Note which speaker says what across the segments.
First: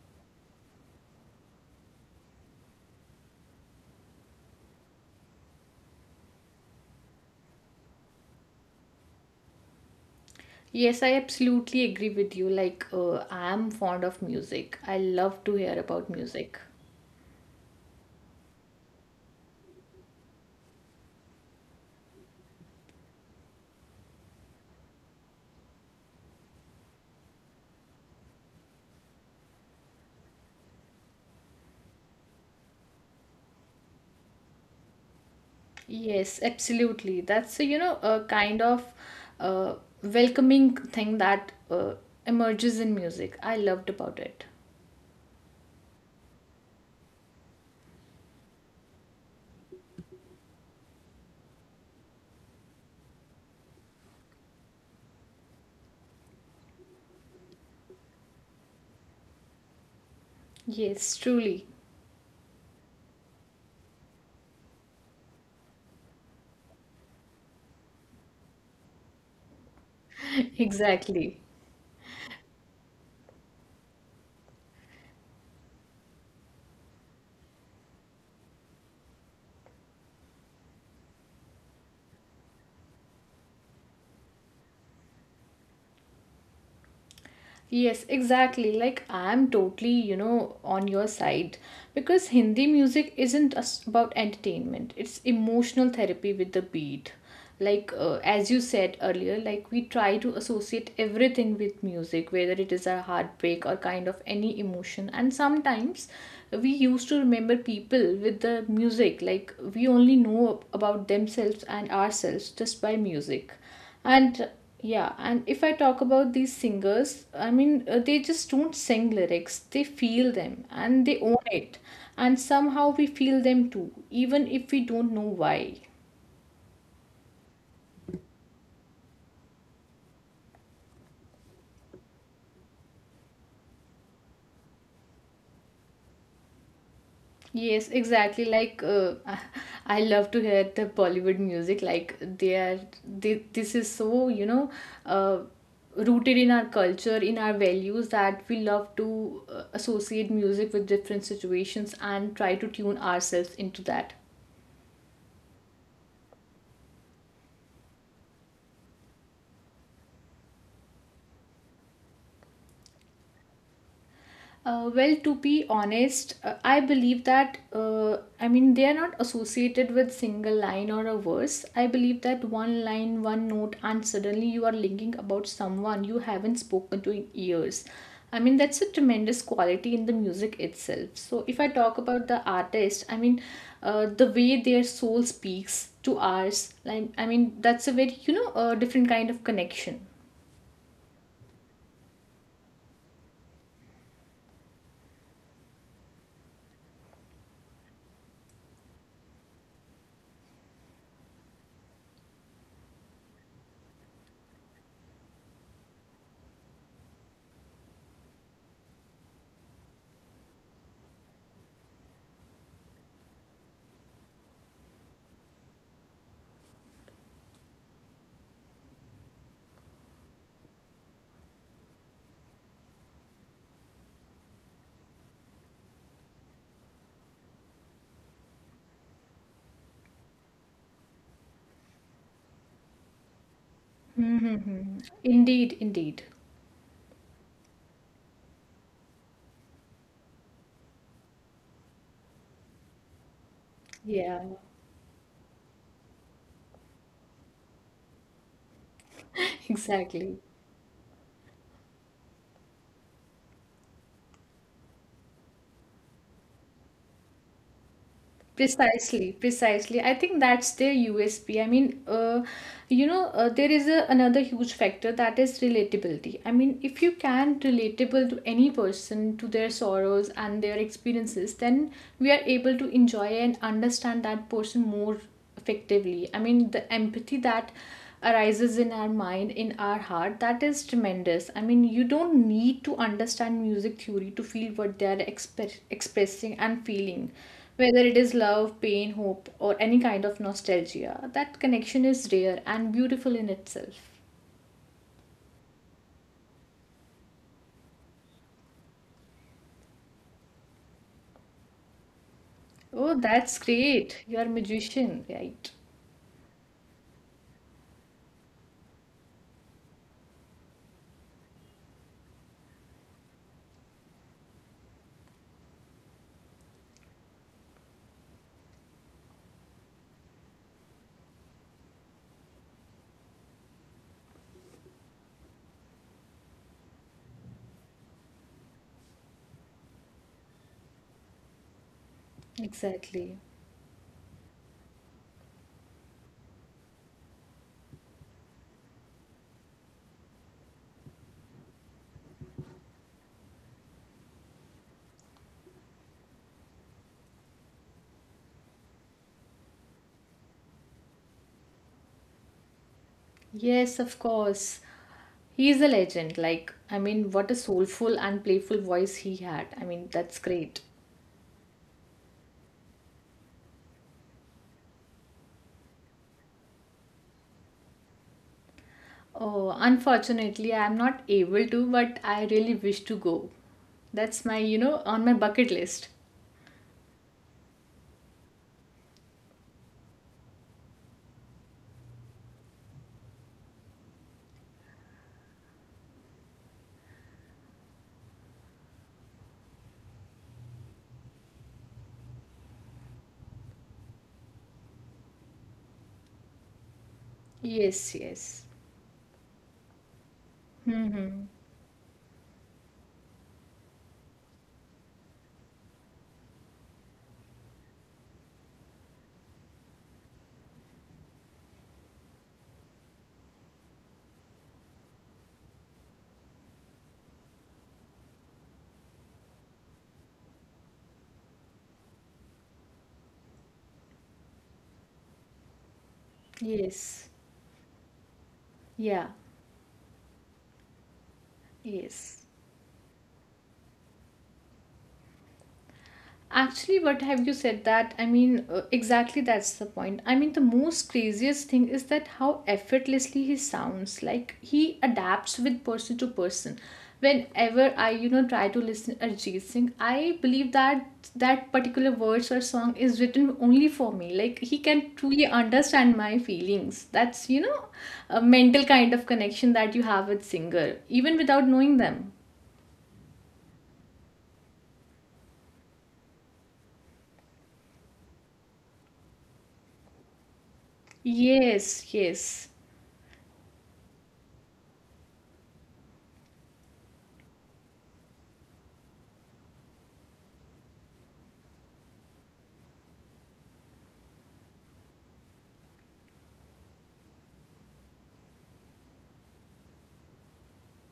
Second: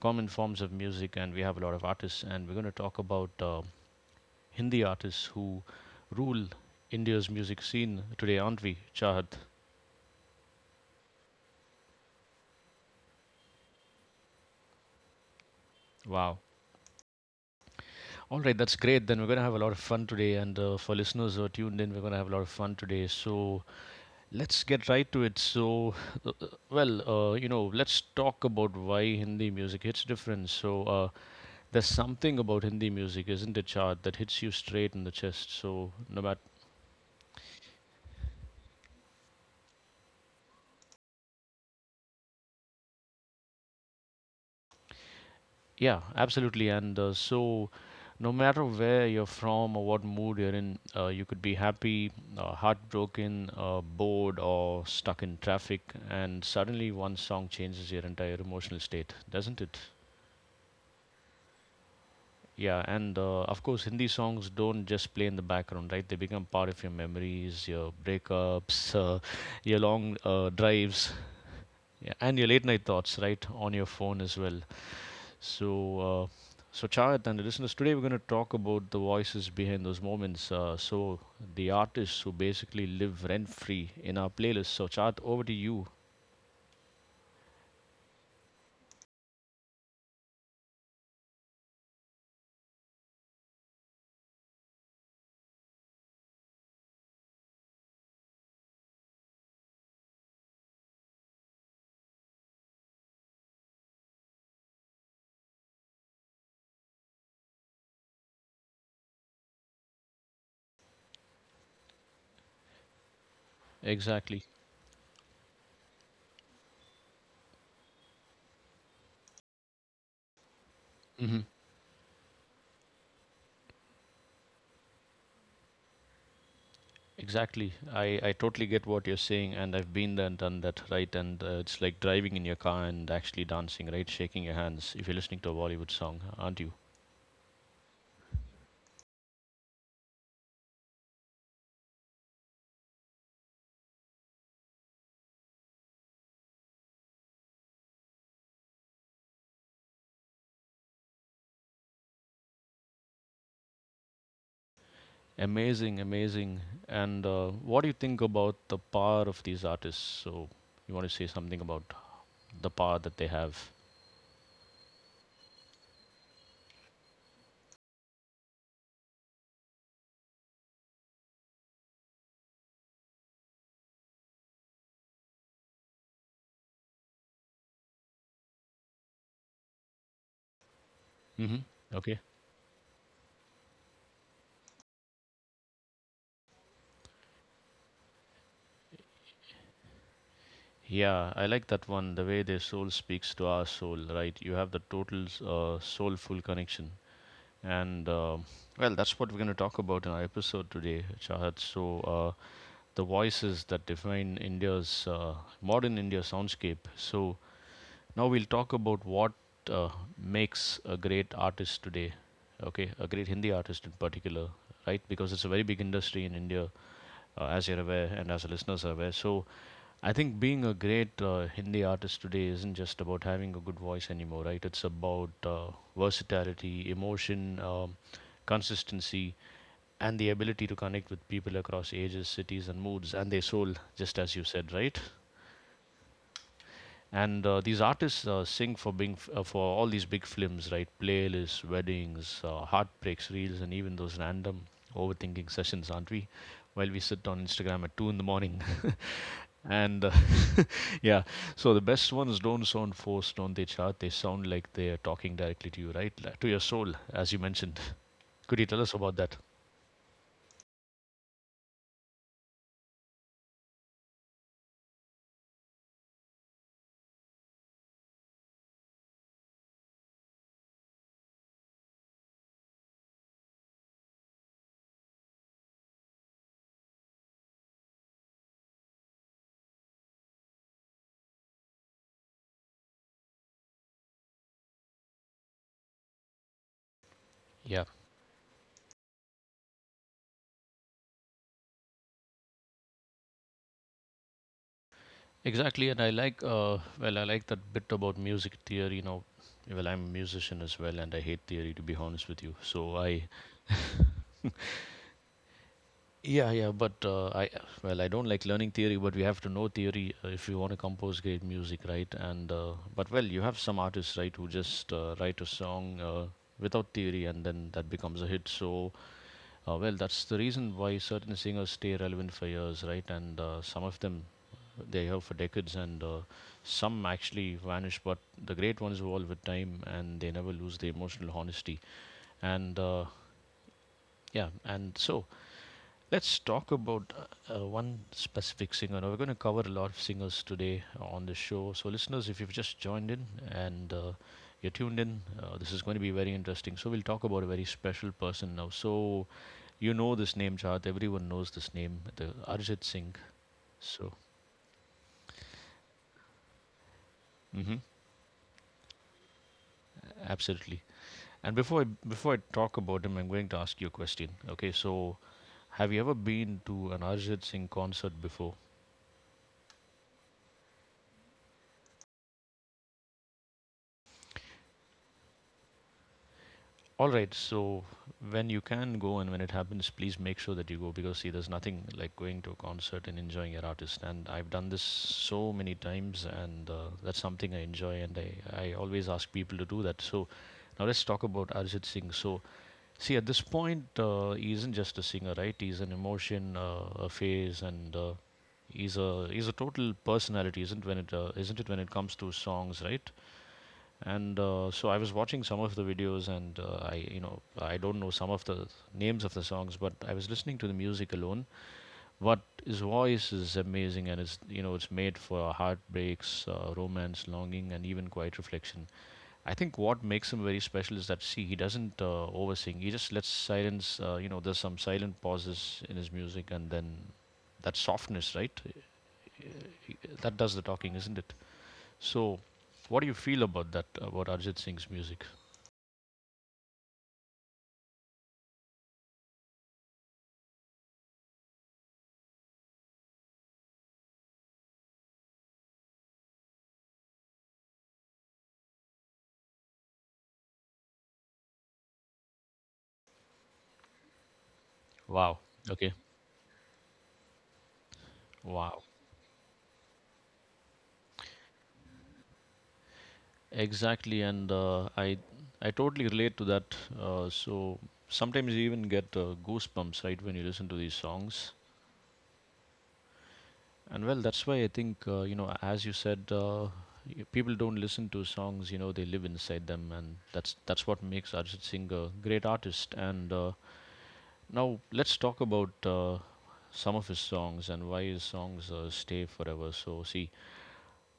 Speaker 1: common forms of music, and we have a lot of artists, and we're going to talk about Hindi artists who rule India's music scene today, aren't we, Chahat?
Speaker 2: Yes, I absolutely agree with you. I'm fond of music. I love to hear about
Speaker 1: Wow.
Speaker 2: music.
Speaker 1: All right, that's great. Then we're going to have a lot of fun today. And for listeners who are tuned in, we're going to have a lot of fun today. So let's get right to it. So, let's talk about why Hindi music hits different. So there's something about Hindi music, isn't it, Chahat, that hits you straight in the chest. So no matter.
Speaker 2: Yes, absolutely. That's a, you know, a kind of uh, welcoming thing that emerges in music. I loved about it.
Speaker 1: Yeah, absolutely. And so, no matter where you're from or what mood you're in, you could be happy, heartbroken, bored, or stuck in traffic. And suddenly, one song changes your entire emotional state, doesn't it?
Speaker 2: Yes, truly.
Speaker 1: Yeah, and of course, Hindi songs don't just play in the background, right? They become part of your memories, your breakups, your long drives,
Speaker 2: Exactly.
Speaker 1: yeah, and your late night thoughts, right? On your phone as well. So, uh, so Chayat and the listeners, today we're going to talk about the voices behind those moments. So, the artists who basically live rent free in our playlist. So, Chayat, over to you.
Speaker 2: Yes, exactly. Like I'm totally, you know, on your side because Hindi music isn't just about entertainment. It's emotional therapy with the beat. As you said earlier, like we try to associate everything with music, whether it is a heartbreak or kind of any emotion. And sometimes we used to remember people with the music. Like we only know about themselves and ourselves just by music.
Speaker 1: Exactly.
Speaker 2: And yeah, and if I talk about these singers, I mean, they just don't sing lyrics, they feel them and they
Speaker 1: Hmm.
Speaker 2: own it. And somehow we feel them too, even if we don't know why.
Speaker 1: Exactly. I totally get what you're saying, and I've been there and done that, right? And it's like driving in your car and actually dancing, right? Shaking your hands if you're listening to a Bollywood song, aren't you?
Speaker 2: Yes, exactly. I love to hear the Bollywood music. Like they are, this is so, you know, uh, rooted in our culture, in our values, that we love to associate music with different situations and try to tune ourselves into that.
Speaker 1: Amazing, amazing. And what do you think about the power of these artists? So, you want to say something about the power that they have.
Speaker 2: Well, to be honest, I believe that, I mean, they are not associated with single line or a verse. I believe that one line, one note, and suddenly you are linking about someone you haven't spoken to in years. I mean, that's a tremendous quality in the music itself. So, if
Speaker 1: Mm-hmm.
Speaker 2: I talk
Speaker 1: Okay.
Speaker 2: about the artist, I mean, the way their soul speaks to ours, like, I mean, that's a very, you know, different kind of connection.
Speaker 1: Yeah, I like that one. The way their soul speaks to our soul, right? You have the total soulful connection. And well, that's what we're going to talk about in our episode today, Chahat. So, the voices that define India's modern India soundscape. So, now we'll talk about what uh, makes a great artist today. Okay, a great Hindi artist in particular, right? Because it's a very big industry in India, as you're aware and as the listeners are aware. So I think being a great Hindi artist today isn't just about having a good voice anymore, right? It's about versatility, emotion, consistency, and the ability to connect with people across ages, cities, and moods and their soul, just as you said, right?
Speaker 2: Mm-hmm. Indeed, indeed.
Speaker 1: And these artists sing for being for all these big films, right? Playlists, weddings, heartbreaks, reels, and even those
Speaker 2: Yeah,
Speaker 1: random overthinking sessions, aren't we? While we sit on Instagram at two in the morning. and
Speaker 2: exactly.
Speaker 1: yeah, so the best ones don't sound forced, don't they, Chart? They sound like they're talking directly to you, right? Like, to your soul, as you mentioned. Could you tell us about that?
Speaker 2: Precisely, precisely. I think that's their USP. I mean, you know, there is a, another huge factor that is relatability. I mean, if you can relatable to any person, to their sorrows and their experiences, then we are able to enjoy and understand that person more effectively. I mean, the empathy that arises in our mind, in our heart, that is tremendous. I mean, you don't need to understand music theory to feel what they are expressing and feeling,
Speaker 1: Yeah,
Speaker 2: whether it is love, pain, hope, or any kind of nostalgia. That connection is rare and beautiful in itself.
Speaker 1: exactly. And I like, I like that bit about music theory. You know, well, I'm a musician as well, and I hate theory to be honest with you. So
Speaker 2: Oh,
Speaker 1: I.
Speaker 2: that's great. You're a magician, right?
Speaker 1: Yeah, yeah, but I don't like learning theory, but we have to know theory if you want to compose great music, right? And but well, you have some artists, right, who just write a song without theory, and then that becomes a hit. So well, that's the reason why certain singers stay relevant for years, right? And some of them they are for decades, and some actually vanish. But the great ones evolve with time, and they never lose their emotional honesty. And
Speaker 2: Exactly.
Speaker 1: yeah, and so let's talk about one specific singer. Now, we're going to cover a lot of singers today on the show. So, listeners, if you've just joined in, and you're tuned in, this is going to be very interesting. So, we'll talk about a very special person now. So, you know this name, Chart. Everyone knows this name, the Arjit Singh.
Speaker 2: Yes,
Speaker 1: So,
Speaker 2: of course. He is a legend. Like, I mean, what a
Speaker 1: hmm,
Speaker 2: soulful and playful voice he had. I mean, that's
Speaker 1: absolutely.
Speaker 2: great.
Speaker 1: And before I talk about him, I'm going to ask you a question. Okay, so have you ever been to an Arjit Singh concert before?
Speaker 2: Oh, unfortunately, I am not able to, but I really wish to go. That's my, you know, on my bucket list.
Speaker 1: All right. So when you can go and when it happens, please make sure that you go, because see, there's nothing like going to a concert and enjoying your artist. And I've done this so many times, and that's something I enjoy. And I always ask people to do that. So now let's talk about Arjit Singh. So see, at this point, he isn't just a singer, right? He's an emotion, a phase, and uh,
Speaker 2: Yes, yes.
Speaker 1: he's a he's a total personality,
Speaker 2: Mm-hmm.
Speaker 1: isn't it when it comes to songs, right? And so I was watching some of the videos, and I, you know, I don't know some of the names of the songs, but I was listening to the music alone. But his voice is amazing, and it's, you know, it's made for heartbreaks, romance, longing, and even quiet reflection. I think what makes him very special is that, see, he doesn't oversing. He just lets silence, there's some silent pauses in his music, and then
Speaker 2: Yes.
Speaker 1: that softness, right,
Speaker 2: Yeah,
Speaker 1: that does the talking, isn't it? So
Speaker 2: yes.
Speaker 1: what do you feel about that, about Arjit Singh's music?
Speaker 2: Actually, what have you said that? I mean, exactly that's the point. I mean, the most craziest thing is that how effortlessly he sounds. Like he adapts with person to person. Whenever I, you know, try to listen Arjit Singh, I believe that that particular verse or song is written only for me. Like he can
Speaker 1: Wow.
Speaker 2: truly
Speaker 1: Okay.
Speaker 2: understand my feelings. That's, you know, a
Speaker 1: Wow.
Speaker 2: mental kind of connection that you have with singer, even without knowing them.
Speaker 1: Exactly, and I totally relate to that. So sometimes you even get goosebumps, right, when you listen to these songs.
Speaker 2: Yes, yes,
Speaker 1: And well, that's why I think, as you said, people don't listen to songs. You know, they live inside them, and that's what makes Arjit Singh a great artist. And now let's talk about some of his songs and why his songs stay forever. So see.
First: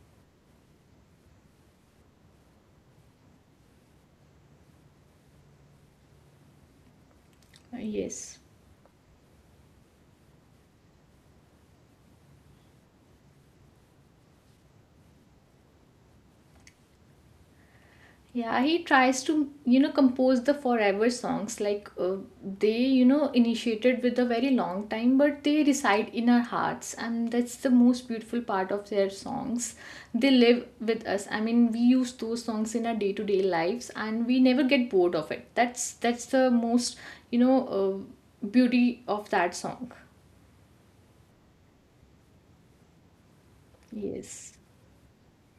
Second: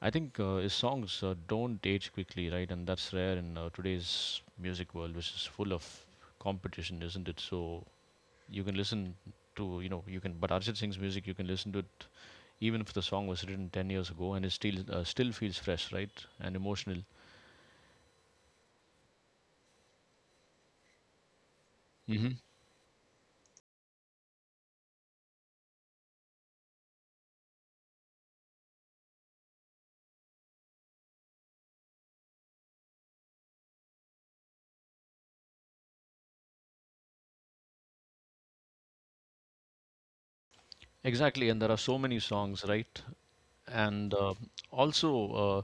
Speaker 1: I think his songs don't age quickly, right? And that's rare in today's music world, which is full of competition, isn't it? So
Speaker 2: yes.
Speaker 1: you can listen to, you know, you can. But Arjit Singh's music, you can listen to it even if the song was written 10 years ago, and it still still feels fresh, right? And emotional.
Speaker 2: Yeah, he tries to, you know, compose the forever songs.
Speaker 1: Hmm.
Speaker 2: They, you know, initiated with a very long time, but they reside in our hearts, and that's the most beautiful part of their songs. They live with us. I mean, we use those songs in our day to day lives, and we never get bored of it. That's the most, you know, beauty of that song.
Speaker 1: Exactly, and there are so many songs, right? And
Speaker 2: Yes.
Speaker 1: also uh,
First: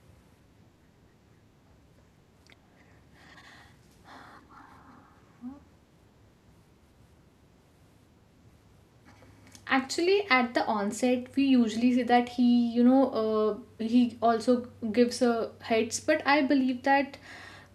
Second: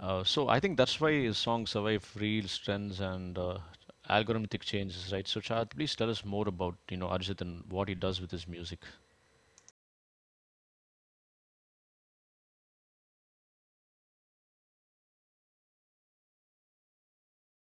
Speaker 1: So I think that's why his songs survive real trends, and algorithmic changes, right? So Chad, please tell us more about, you know, Arjit and what he does with his music.
Speaker 2: Actually, at the onset, we usually see that he, you know, he also gives hits. But I believe that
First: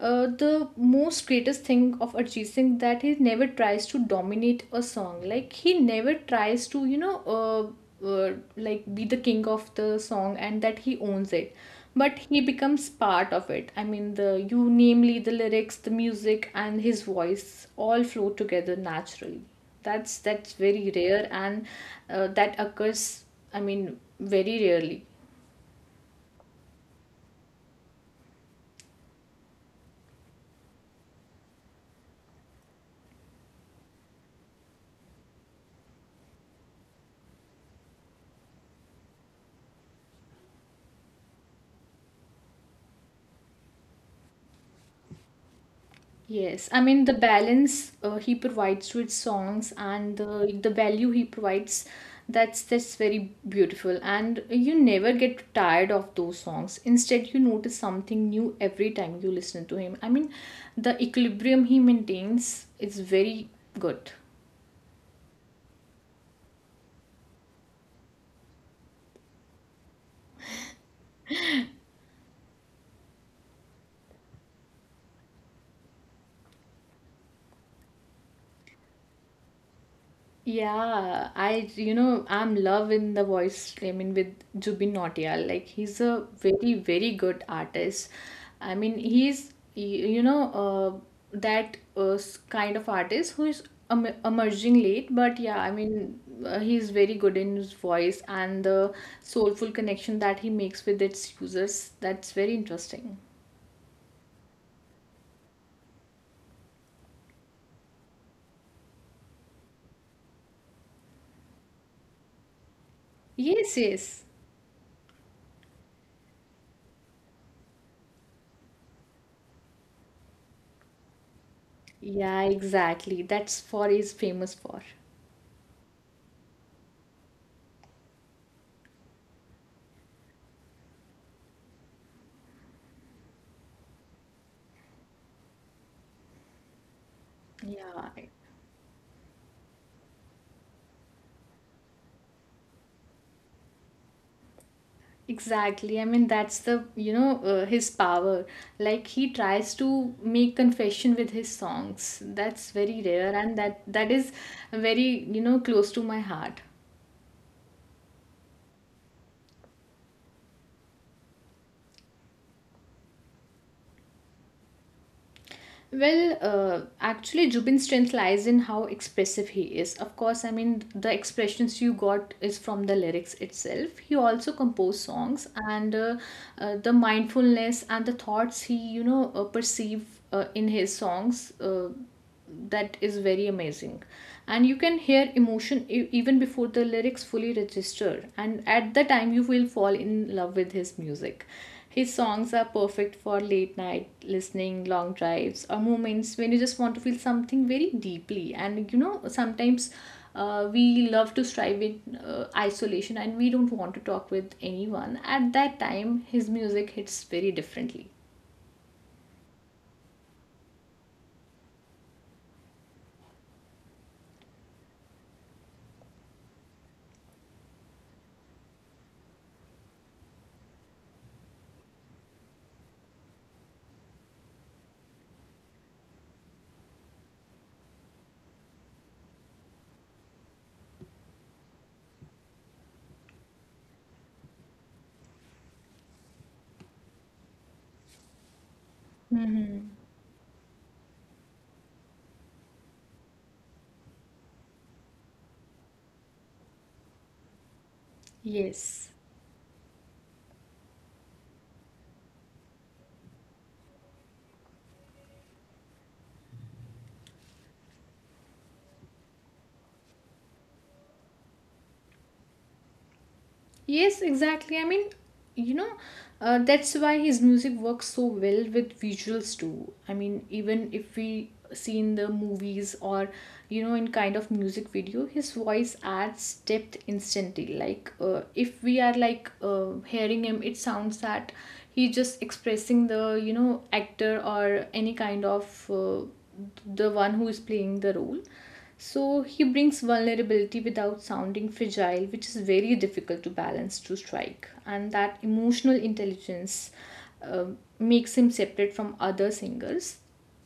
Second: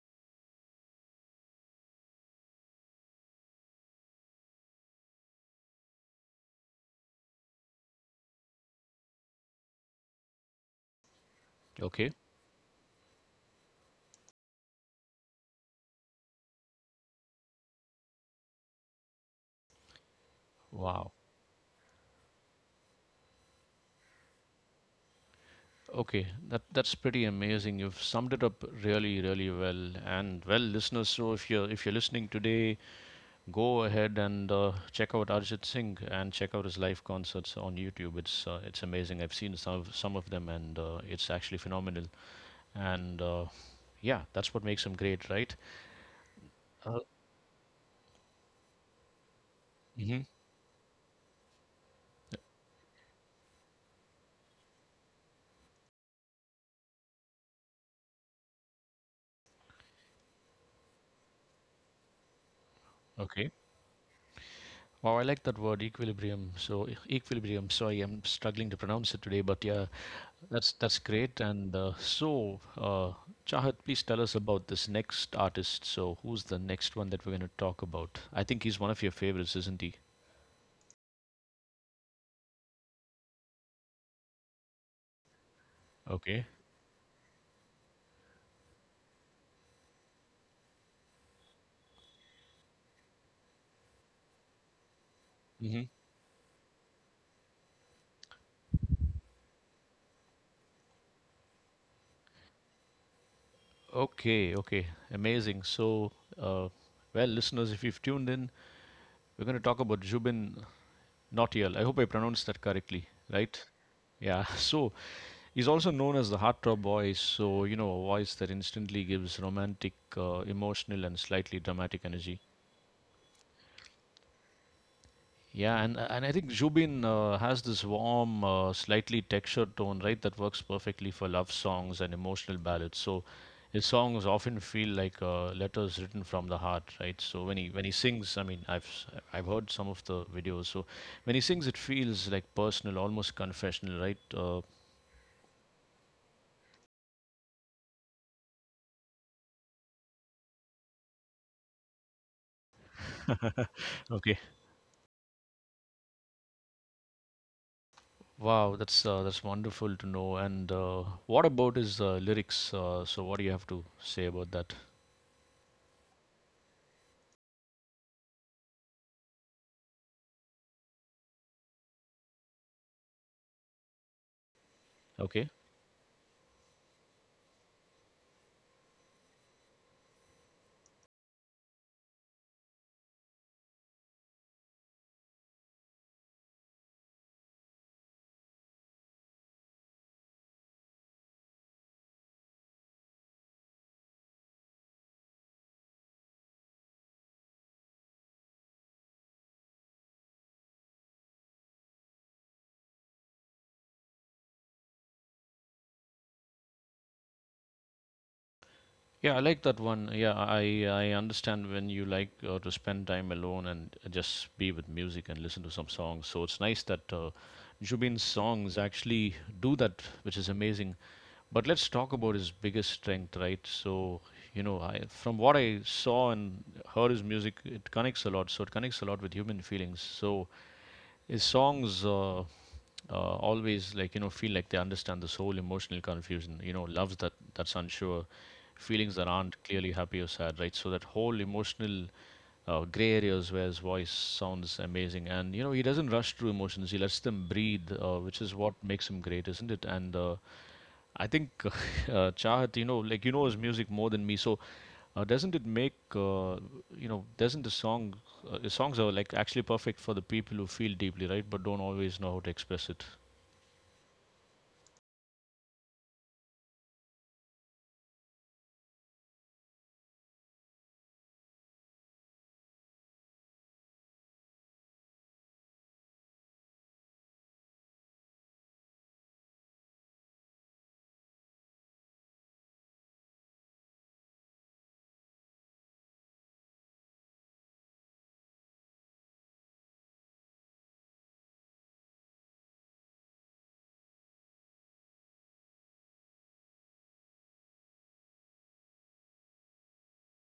Speaker 2: the most greatest thing of Arjit Singh that he never tries to dominate a song. Like he never tries to, you know, like be the king of the song and that he owns it.
Speaker 1: Okay,
Speaker 2: But he becomes part of it. I mean, the you, namely the lyrics, the music, and his voice all flow together naturally. That's very
Speaker 1: wow.
Speaker 2: rare, and that occurs, I mean, very rarely.
Speaker 1: Okay, that that's pretty amazing. You've summed it up really, really well. And well, listeners, so if you're listening today, go ahead and check out Arjit Singh and check out his live concerts on YouTube. It's amazing. I've seen some of them, and it's actually phenomenal. And yeah, that's what makes him great, right?
Speaker 2: Yes, I
Speaker 1: Uh,
Speaker 2: mean the balance he provides with songs and
Speaker 1: hmm.
Speaker 2: the value he provides, that's very beautiful. And you never get tired of those songs. Instead, you notice something new every time you listen to him. I mean, the equilibrium he maintains is very
Speaker 1: Okay.
Speaker 2: good.
Speaker 1: Wow, I like that word equilibrium. So equilibrium. Sorry, I'm struggling to pronounce it today, but yeah, that's great. And Chahat, please tell us about this next artist. So, who's the next one that we're going to talk about? I think he's one of your favorites, isn't he?
Speaker 2: Yeah, I you know I'm love in the voice. I mean with Jubin Nautiyal, like he's a
Speaker 1: Okay.
Speaker 2: very very good artist. I mean he's you know that kind of artist who is emerging late, but yeah, I
Speaker 1: Hmm.
Speaker 2: mean he's very good in his voice and the soulful connection that he makes with its users. That's very interesting.
Speaker 1: Okay. Okay. Amazing. So, uh, well, listeners, if you've tuned in, we're going to talk about Jubin Nautiyal. I hope I pronounced that correctly, right?
Speaker 2: Yes, yes.
Speaker 1: Yeah. So he's also known as the heartthrob voice. So you know, a voice that instantly gives romantic, emotional, and slightly dramatic
Speaker 2: Yeah,
Speaker 1: energy.
Speaker 2: exactly. That's what he's famous for.
Speaker 1: Yeah, and I think Zubin has this warm, slightly textured tone, right, that works perfectly for love songs and emotional ballads. So his songs often feel like letters written from the heart, right? So when he
Speaker 2: Yeah.
Speaker 1: sings, I mean, I've heard some of the videos. So when he sings, it feels like personal, almost confessional, right?
Speaker 2: Exactly. I mean, that's the, you know, his power. Like he tries to make confession with his songs. That's very rare and that that is
Speaker 1: Okay.
Speaker 2: very, you know, close to my heart.
Speaker 1: Wow, that's wonderful to know. And what about his lyrics? So what do you have to say about that?
Speaker 2: Well, actually, Jubin's strength lies in how expressive he is. Of course, I mean, the expressions you got is from the lyrics itself. He also composed songs,
Speaker 1: Okay.
Speaker 2: and the mindfulness and the thoughts he, you know, perceive in his songs. That is very amazing, and you can hear emotion even before the lyrics fully register, and at the time you will fall in love with his music. His songs are perfect for late night listening, long drives, or moments when you just want to feel something very deeply. And you know, sometimes we love to strive in isolation and we don't want to talk with anyone. At that time his music hits very differently.
Speaker 1: Yeah, I like that one. Yeah, I understand when you like to spend time alone and just be with music and listen to some songs. So it's nice that Jubin's songs actually do that, which is amazing. But let's talk about his biggest strength, right? So you know, from what I saw and heard his music, it connects a lot. So it connects a lot with human feelings. So his songs always like you know feel like they understand the soul emotional confusion, you know, loves that's unsure, feelings that aren't
Speaker 2: Hmm.
Speaker 1: clearly happy or sad, right? So that whole emotional gray areas where his voice sounds amazing. And you know he doesn't rush through emotions, he lets them breathe, which is what
Speaker 2: Yes.
Speaker 1: makes him great, isn't it? And I think Chahat, you know, like you know his music more than me. So doesn't it make you know? Doesn't the song? The songs are like actually perfect for the people who feel deeply, right? But don't always know how to express it.
Speaker 2: Yes, exactly. I mean, you know, that's why his music works so well with visuals too. I mean, even if we see in the movies or you know in kind of music video, his voice adds depth instantly. If we are hearing him, it sounds that he's just expressing the you know actor or any kind of, the one who is playing the role. So he brings vulnerability without sounding fragile, which is very difficult to balance to strike. And that emotional intelligence uh, makes him separate from other singers.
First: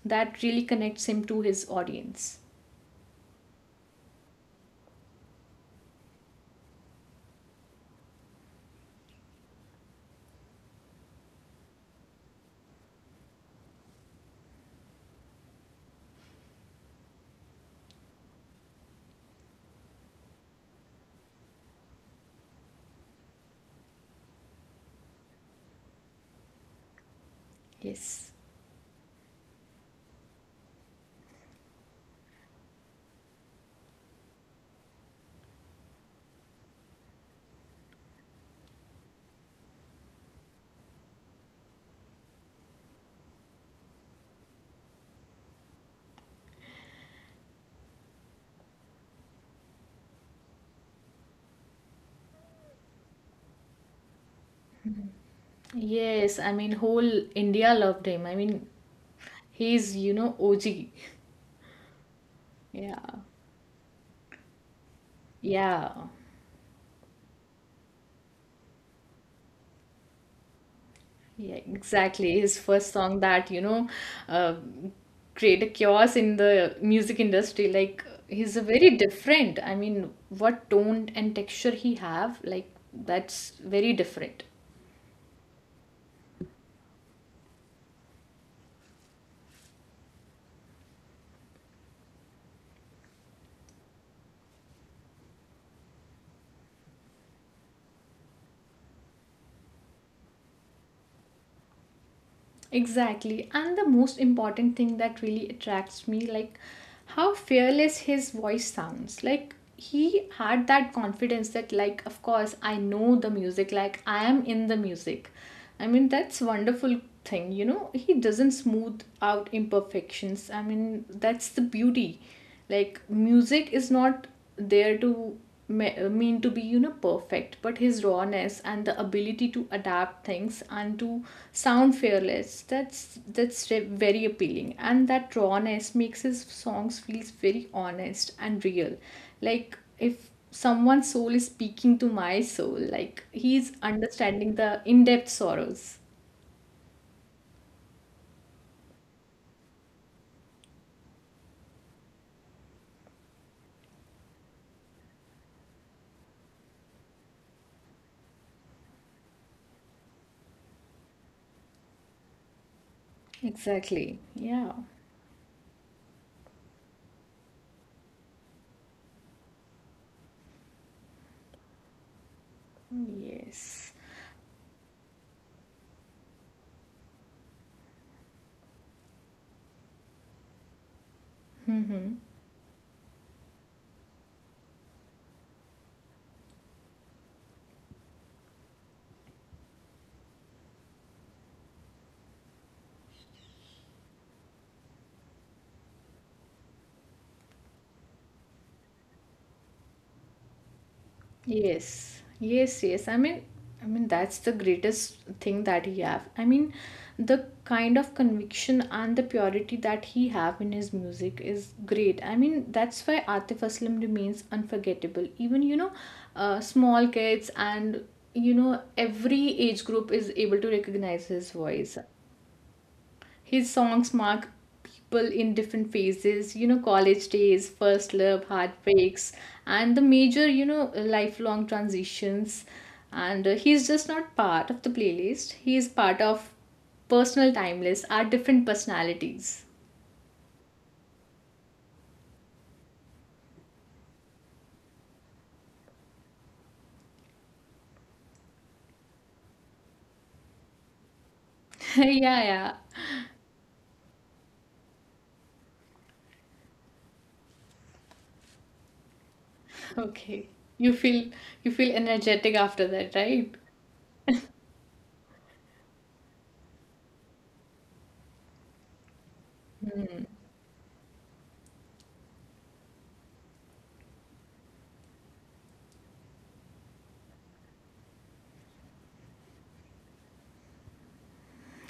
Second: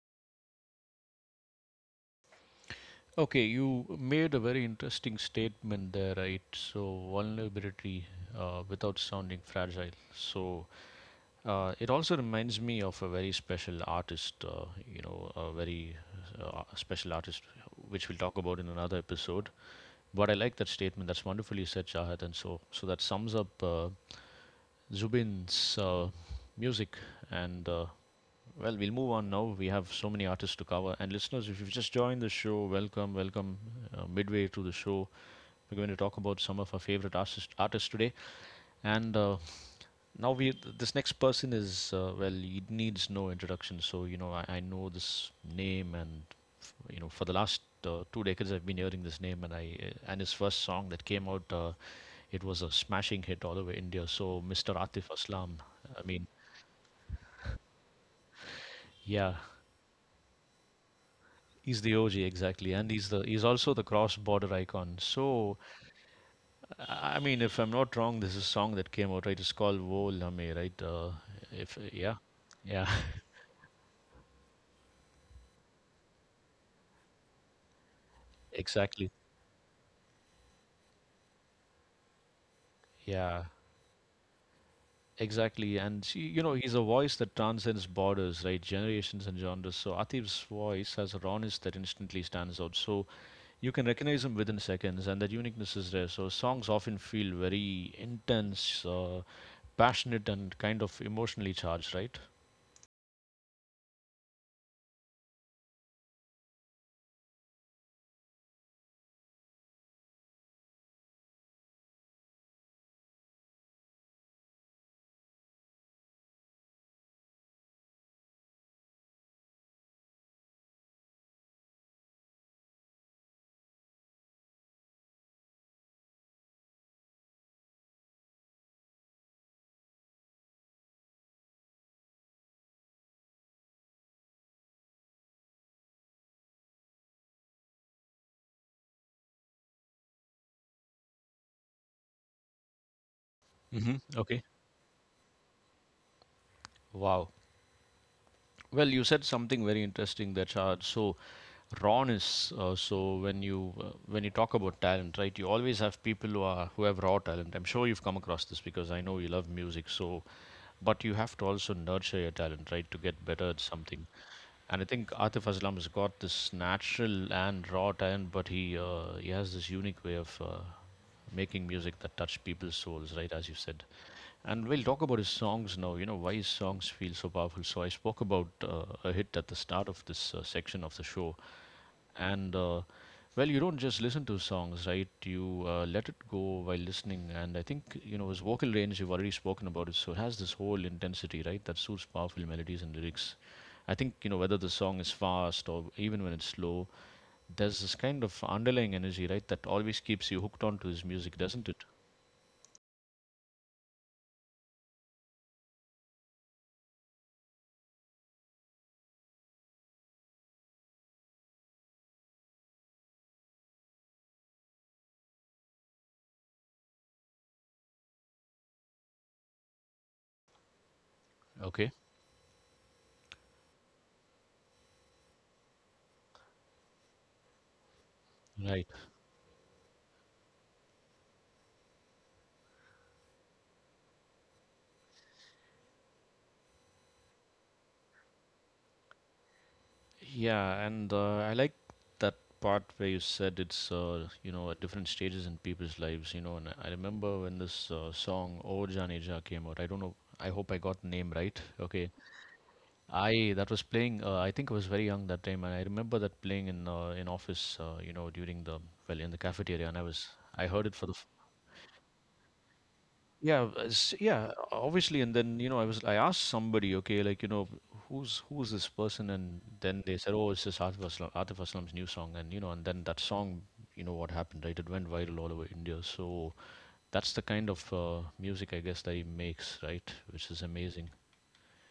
Speaker 2: That really connects him to his audience.
Speaker 1: Okay, you made a very interesting statement there, right? So vulnerability without sounding fragile. So it also reminds me of a very special artist, you know, a very special artist, which we'll talk about in another episode. But I like that statement. That's wonderfully said, Shahad. And so that sums up Zubin's music. And
Speaker 2: Yes.
Speaker 1: well, we'll move on now. We have so many artists to cover. And listeners, if you've just joined the show, welcome, welcome. Midway through the show, we're going to talk about some of our favorite artists today. And now we this next person is well, it needs no introduction. So you know, I know this name, and you know, for the last. Two decades I've been hearing this name, and I and his first song that came out, it was a smashing hit all over India. So Mr. Atif Aslam, I mean,
Speaker 2: Yes, I mean, whole India loved him. I mean,
Speaker 1: yeah,
Speaker 2: he's, you know, OG.
Speaker 1: he's the OG, exactly, and
Speaker 2: Yeah.
Speaker 1: he's also the cross-border icon. So,
Speaker 2: Yeah.
Speaker 1: I mean, if I'm not wrong, this is a song that came out, right? It's called "Wo Lame," right?
Speaker 2: Yeah,
Speaker 1: If yeah,
Speaker 2: exactly. His
Speaker 1: yeah,
Speaker 2: first song that, you know, uh, create a chaos in the music industry. Like he's a very
Speaker 1: exactly,
Speaker 2: different. I mean, what tone and texture he have, like
Speaker 1: yeah,
Speaker 2: that's very different.
Speaker 1: exactly. And she, you know, he's a voice that transcends borders, right? Generations and genres. So Atif's voice has a rawness that instantly stands out. So you can recognize him within seconds, and that uniqueness is rare. So songs often feel very intense, passionate, and kind of emotionally charged, right?
Speaker 2: Exactly. And the most important thing that really attracts me, like how fearless his voice sounds. Like he had that confidence that, like, of course I know the music, like I am in the music. I mean that's wonderful thing, you know. He doesn't smooth out imperfections. I mean that's the beauty. Like music is not there to mean to be you know perfect, but his rawness and the ability to adapt things and to sound fearless, that's very appealing, and that rawness makes his songs feels very honest and real. Like if someone's soul is speaking to my soul, like he's
Speaker 1: Hmm. Okay.
Speaker 2: understanding the in-depth sorrows.
Speaker 1: Wow. Well, you said something very interesting there, Shahad. So rawness. When you talk about talent, right? You always have people who have raw talent. I'm sure you've come across this because I know you love music. So, but you have to also nurture your talent, right, to get better at something.
Speaker 2: Exactly, yeah.
Speaker 1: And I think Atif Aslam has got this natural and raw talent, but he has this unique way of making music that touch people's souls, right? As you said,
Speaker 2: Yes.
Speaker 1: and we'll talk about his songs now. You know why his songs feel so powerful. So I spoke about a hit at the start of this section of the show,
Speaker 2: Hmm.
Speaker 1: and well, you don't just listen to songs, right? You let it go while listening, and I think you know his vocal range, you've already spoken about it. So it has this whole intensity, right, that suits powerful melodies and lyrics. I think you know whether the song is fast or even when it's slow, there's this kind of underlying energy, right, that always keeps you hooked onto his music, doesn't it?
Speaker 2: Yes, yes, yes. I mean that's the greatest thing that he have. I mean, the kind of conviction and the purity that he have in his music is great. I mean, that's why Atif Aslam remains unforgettable. Even you know, small kids and you know every age group is able to recognize his
Speaker 1: Okay,
Speaker 2: voice. His songs mark people in different phases, you know, college days, first love,
Speaker 1: right.
Speaker 2: heartbreaks, and the major, you know, lifelong transitions. And he's just not part of the playlist, he is part of personal timeless, our different personalities.
Speaker 1: Yeah, and I like that part where you said it's you know, at different stages in people's lives, you know. And I remember when this song "O Janeja" came out. I don't know. I hope I got the name right. Okay,
Speaker 2: Yeah, yeah.
Speaker 1: I that was playing. I think I was very young that time, and I remember that playing in office, you know, during the well in the cafeteria, and
Speaker 2: Okay.
Speaker 1: I heard
Speaker 2: You
Speaker 1: it for the
Speaker 2: feel you feel energetic after that, right?
Speaker 1: yeah, yeah, obviously. And then, you know, I asked somebody, okay, like, you know, who's this person? And then they said, oh, it's just Atif Aslam, Atif Aslam's new song. And you know, and then that song, you know, what happened, right? It went viral all over India. So that's the kind of music, I guess, that he makes, right? Which is amazing.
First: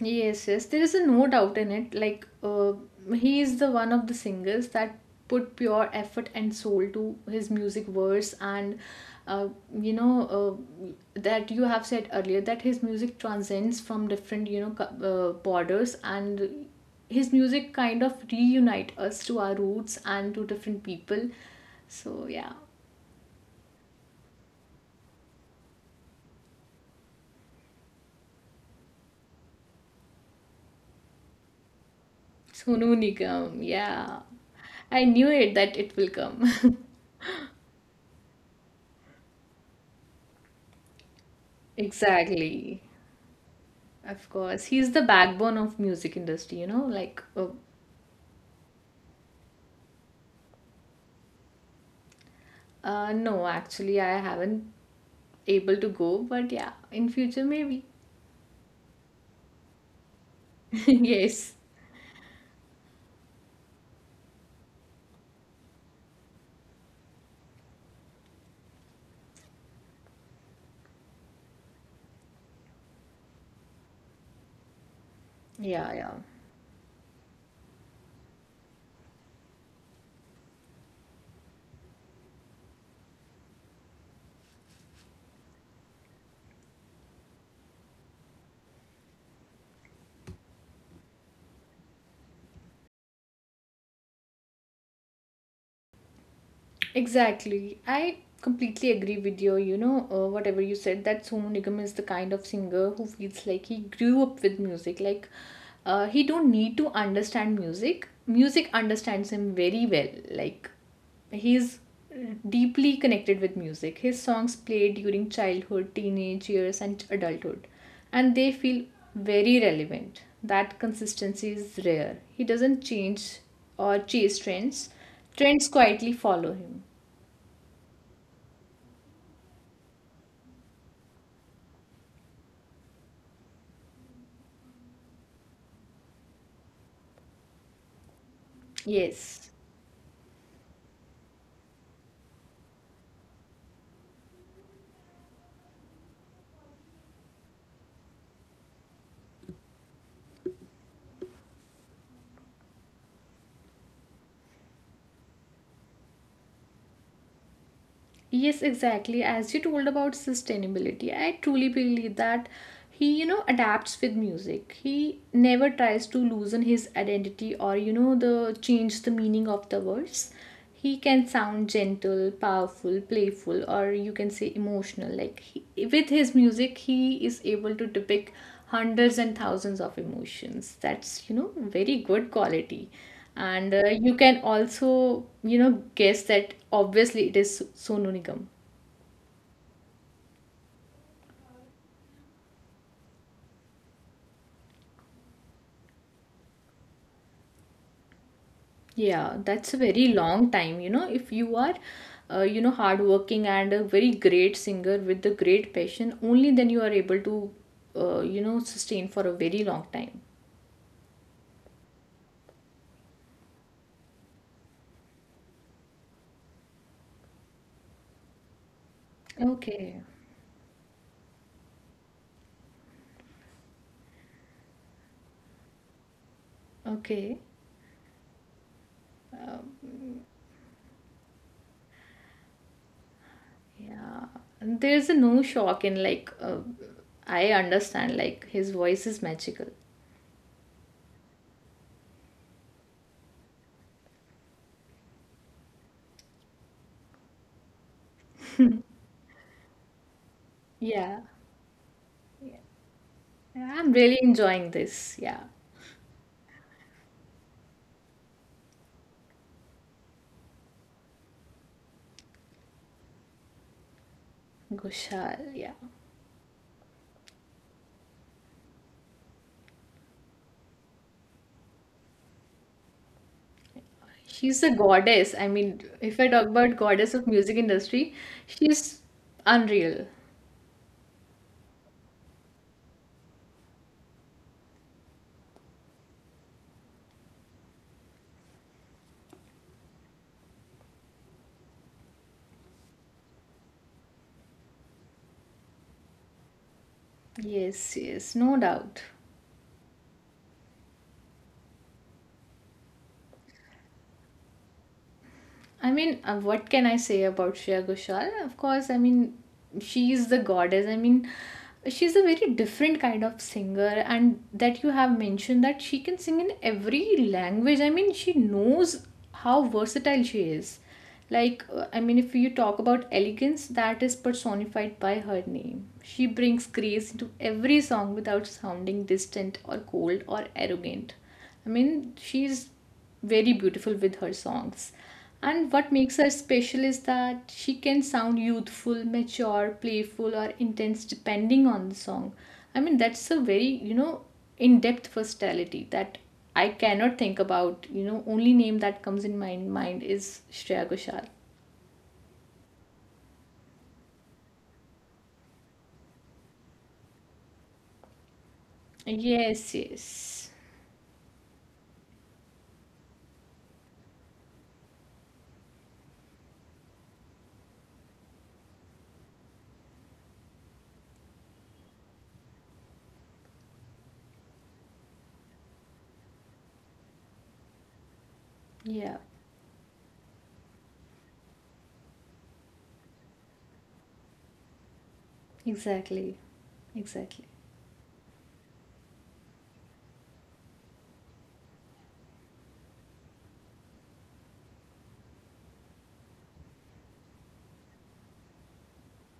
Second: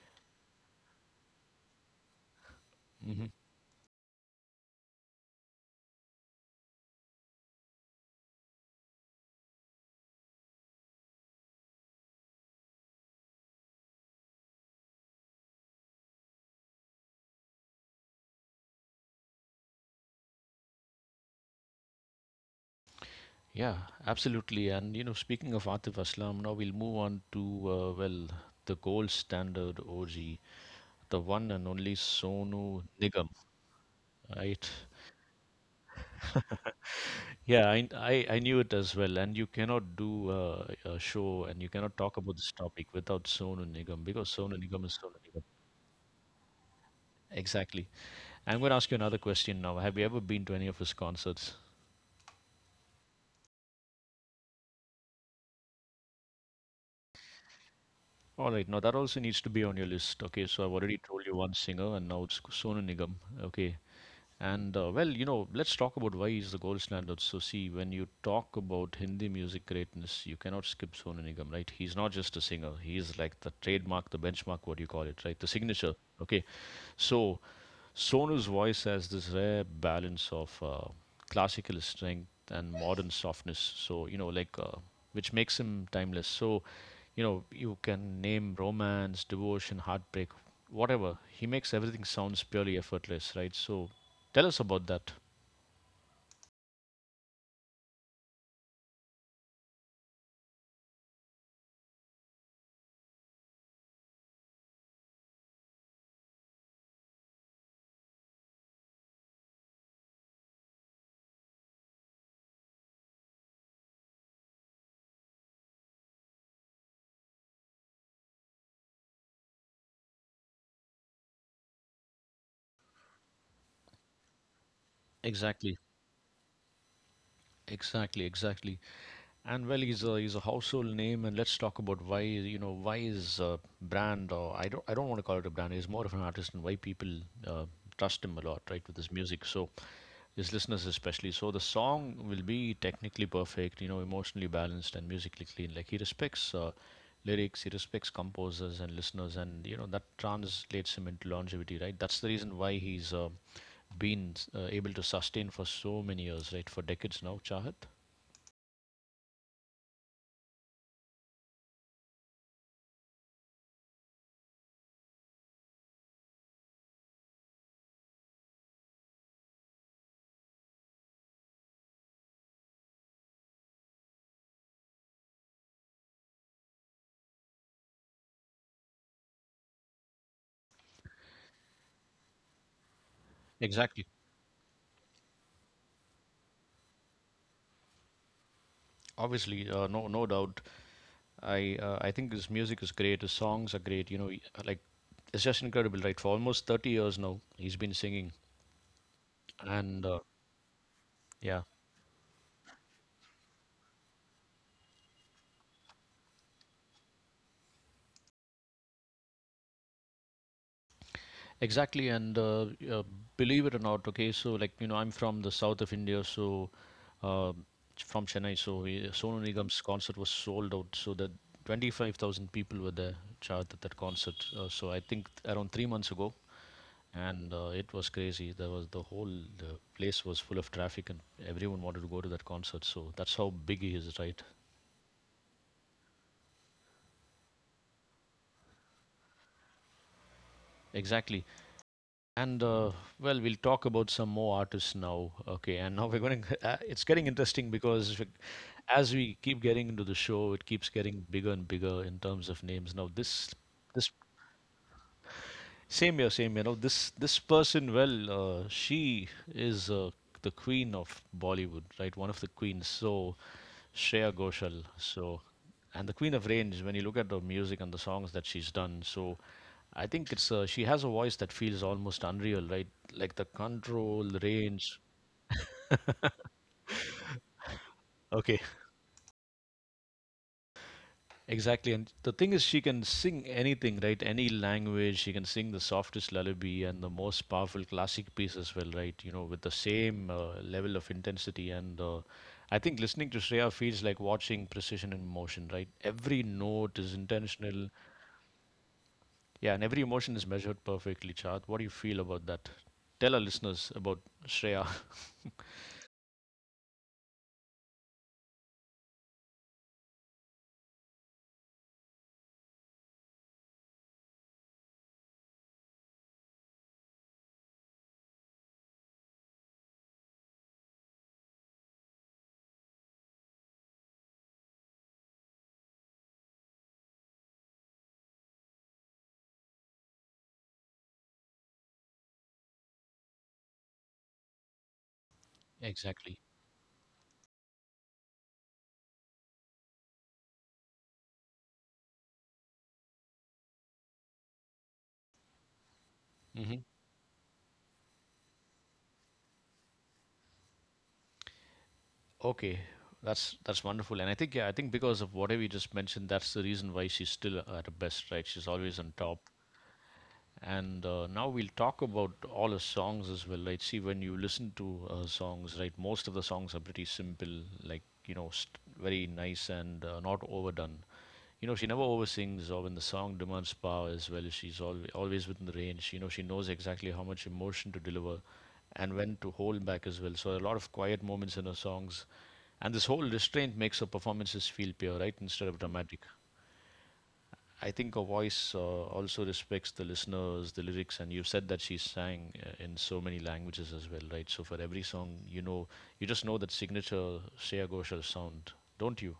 Speaker 2: Yes, yes, there is a no doubt in it. Like,
Speaker 1: Hmm.
Speaker 2: he is the one of the singers that put pure effort and soul to his music verse, and uh, you know uh, that you have said earlier that his music transcends from different you know borders, and his music kind of reunite us to our roots and to different people. So yeah.
Speaker 1: Yeah, absolutely. And you know, speaking of Atif Aslam, now we'll move on to well, the gold standard OG, the one and only Sonu
Speaker 2: Sonu
Speaker 1: Nigam,
Speaker 2: Nigam, yeah,
Speaker 1: right?
Speaker 2: I knew it that it will come.
Speaker 1: Yeah, I knew it as well. And you cannot do a show and you cannot talk about this
Speaker 2: Exactly.
Speaker 1: topic without Sonu Nigam, because
Speaker 2: Of
Speaker 1: Sonu
Speaker 2: course,
Speaker 1: Nigam
Speaker 2: he's
Speaker 1: is
Speaker 2: the
Speaker 1: Sonu Nigam.
Speaker 2: backbone of music industry, you know,
Speaker 1: Exactly. I'm going to ask you another question now. Have you ever been to any of his concerts?
Speaker 2: uh, no, actually I haven't able to go, but yeah, in future maybe.
Speaker 1: All right, now that also needs to be on your list. Okay, so I've already told you one
Speaker 2: Yes.
Speaker 1: singer and now it's Sonu Nigam. Okay. And well, you know, let's talk about why is the gold standard. So, see, when you talk about Hindi music greatness, you cannot skip Sonu Nigam, right? He's not just a singer; he's like the trademark, the benchmark, what do you call it, right? The
Speaker 2: Yeah,
Speaker 1: signature.
Speaker 2: yeah.
Speaker 1: Okay, so Sonu's voice has this rare balance of classical strength and modern softness. So, you know, like which makes him timeless. So, you know, you can name romance, devotion, heartbreak, whatever he makes, everything sounds purely effortless, right? So tell us about that.
Speaker 2: Exactly. I completely agree with you. You know, whatever you said, that Sonu Nigam is the kind of singer who feels like he grew up with music. He don't need to understand music. Music understands him very well. Like, he's deeply connected with music. His songs play during childhood, teenage years, and adulthood, and they feel very relevant. That consistency is rare. He doesn't change or chase trends. Trends
Speaker 1: Exactly,
Speaker 2: quietly follow him.
Speaker 1: exactly, exactly. And well, he's a household name, and let's talk about why, you know, why is a brand, or I don't want to call it a brand, he's more of an artist, and why people uh, trust him a lot, right, with his music.
Speaker 2: Yes,
Speaker 1: So his listeners especially. So the song will be technically perfect, you know, emotionally balanced and musically clean. Like he respects lyrics, he respects composers and listeners, and you know that translates him into longevity, right? That's the reason why he's been able to sustain for so many years, right? For decades now, Chahat.
Speaker 2: yes, exactly. As you told about sustainability, I truly believe that he adapts with music. He never tries to loosen his identity or, you know, the change the meaning of the words. He can sound gentle, powerful, playful, or you can say emotional. Like he, with his music, he is able to depict hundreds and thousands of emotions. That's very good quality. And
Speaker 1: Exactly.
Speaker 2: you can also, you know, guess that obviously it is so, Sonu Nigam.
Speaker 1: Obviously, no, no doubt. I think his music is great. His songs are great. You know, like it's just incredible, right? For almost 30 years now, he's been singing,
Speaker 2: Yeah, that's a
Speaker 1: and
Speaker 2: very long time. You know, if you
Speaker 1: yeah,
Speaker 2: are you know, hardworking and a very great singer with a great passion, only then you are able to you know, sustain for a very long time.
Speaker 1: exactly, and believe it or not, okay, so like you know, I'm from the south of India, so uh, from Chennai, so Sonu Nigam's
Speaker 2: Okay,
Speaker 1: concert was sold out, so that 25,000 people were there, Chad, at that concert. So I think around 3 months ago,
Speaker 2: okay,
Speaker 1: and it was crazy. There was the place was full of traffic, and everyone wanted to go to that concert. So that's how big he is,
Speaker 2: yeah.
Speaker 1: right?
Speaker 2: And there's a no shock in, like, I understand, like, his voice is magical.
Speaker 1: Exactly. And well, we'll talk about some more artists now. Okay, and now we're going to, it's getting interesting because as we keep getting into the show, it keeps
Speaker 2: Yeah,
Speaker 1: getting bigger and bigger in terms of names. Now this
Speaker 2: I'm
Speaker 1: this
Speaker 2: really enjoying this. Yeah,
Speaker 1: same year, same year. Now this person, well, she is the queen of Bollywood, right? One of the queens. So Shreya Ghoshal. So
Speaker 2: Gushal. Yeah.
Speaker 1: and the queen of range. When you look at the music and the songs that she's done, so I think it's she has a voice that feels almost unreal, right? Like the control, the
Speaker 2: She's a
Speaker 1: range.
Speaker 2: goddess. I mean, if I talk about goddess of music industry,
Speaker 1: Okay.
Speaker 2: she's unreal.
Speaker 1: Exactly. And the thing is, she can sing anything, right? Any language. She can sing the softest lullaby and the most powerful classic piece as well, right? You know, with the same level of intensity. And I think listening to Shreya feels like watching precision in motion, right? Every note is intentional.
Speaker 2: Yes, no doubt.
Speaker 1: Yeah, and every emotion is measured perfectly, Chad. What do you feel about that? Tell our listeners about Shreya.
Speaker 2: I mean, what can I say about Shreya Ghoshal? Of course, I mean, she is the goddess. I mean, she's a very different kind of singer, and that you have mentioned that she can sing in every language. I mean, she knows how versatile she is. I mean, if you talk about elegance, that is personified by her name. She brings grace into every song without sounding distant or cold or arrogant. I mean, she's very beautiful with her songs. And what makes her
Speaker 1: Exactly.
Speaker 2: special is that she can sound youthful, mature, playful, or intense depending on the song. I mean, that's a very in depth versatility that I cannot think about. You know, only name that comes in my mind is Shreya Ghoshal.
Speaker 1: Okay, that's wonderful, and I think yeah, I think because of whatever you just mentioned, that's the reason why she's still at her best, right? She's always on top.
Speaker 2: Yes, yes.
Speaker 1: And now we'll talk about all her songs as well, right? See, when you listen to her songs, right, most of the songs are pretty simple, like you know, very nice and not overdone. You know, she never oversings, or when the song demands power as well, always within the range. You know, she knows exactly how much emotion to deliver and
Speaker 2: Yeah,
Speaker 1: when to hold back as well. So a lot of quiet moments in her songs, and this whole restraint makes her performances feel pure, right, instead of dramatic.
Speaker 2: exactly. Exactly.
Speaker 1: I think her voice also respects the listeners, the lyrics, and you have said that she sang in so many languages as well, right? So for every song, you know, you just know that signature Shreya Ghoshal sound, don't you?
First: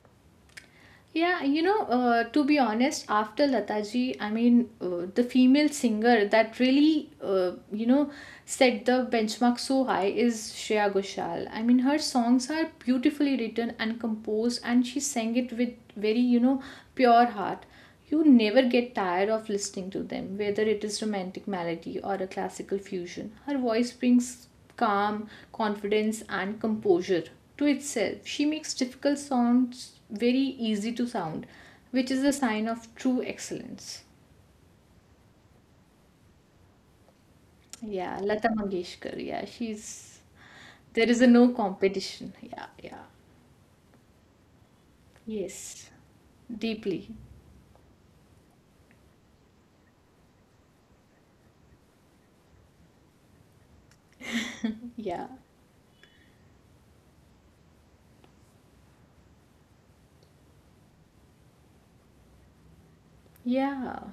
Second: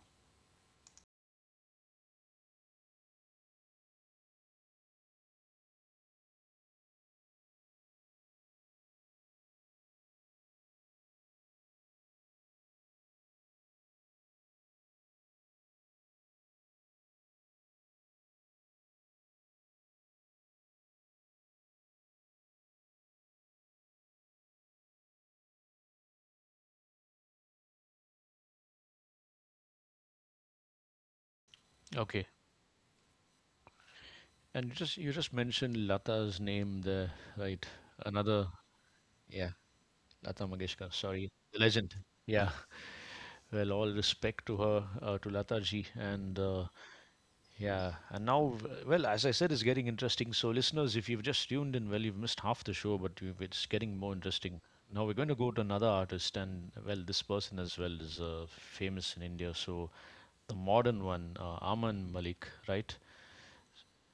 Speaker 2: Yeah, to be honest, after Lataji, I mean, the female singer that really, you know, set the benchmark so high is Shreya Ghoshal. I mean, her songs are beautifully written and composed, and she sang it with very pure heart. You never get tired of listening to them, whether it is romantic melody or a classical fusion. Her voice brings calm, confidence, and composure to itself. She makes difficult sounds very easy to sound, which is
Speaker 1: Okay.
Speaker 2: a sign of true excellence.
Speaker 1: And you just mentioned Lata's name there, right?
Speaker 2: Yeah,
Speaker 1: Another,
Speaker 2: Lata Mangeshkar. Yeah,
Speaker 1: yeah,
Speaker 2: she's
Speaker 1: Lata Mangeshkar.
Speaker 2: there is a
Speaker 1: Sorry,
Speaker 2: no
Speaker 1: the legend.
Speaker 2: competition.
Speaker 1: Yeah.
Speaker 2: Yeah, yeah.
Speaker 1: Well, all respect to her, to Lata ji,
Speaker 2: Yes,
Speaker 1: and
Speaker 2: deeply.
Speaker 1: yeah, and now, well, as I said, it's getting interesting. So, listeners, if you've just tuned in, well, you've missed half the show, but you it's getting more interesting. Now, we're
Speaker 2: Yeah,
Speaker 1: going to go to another artist, and well, this person as well is famous in India. So, the modern one, Aman Malik, right?
Speaker 2: yeah.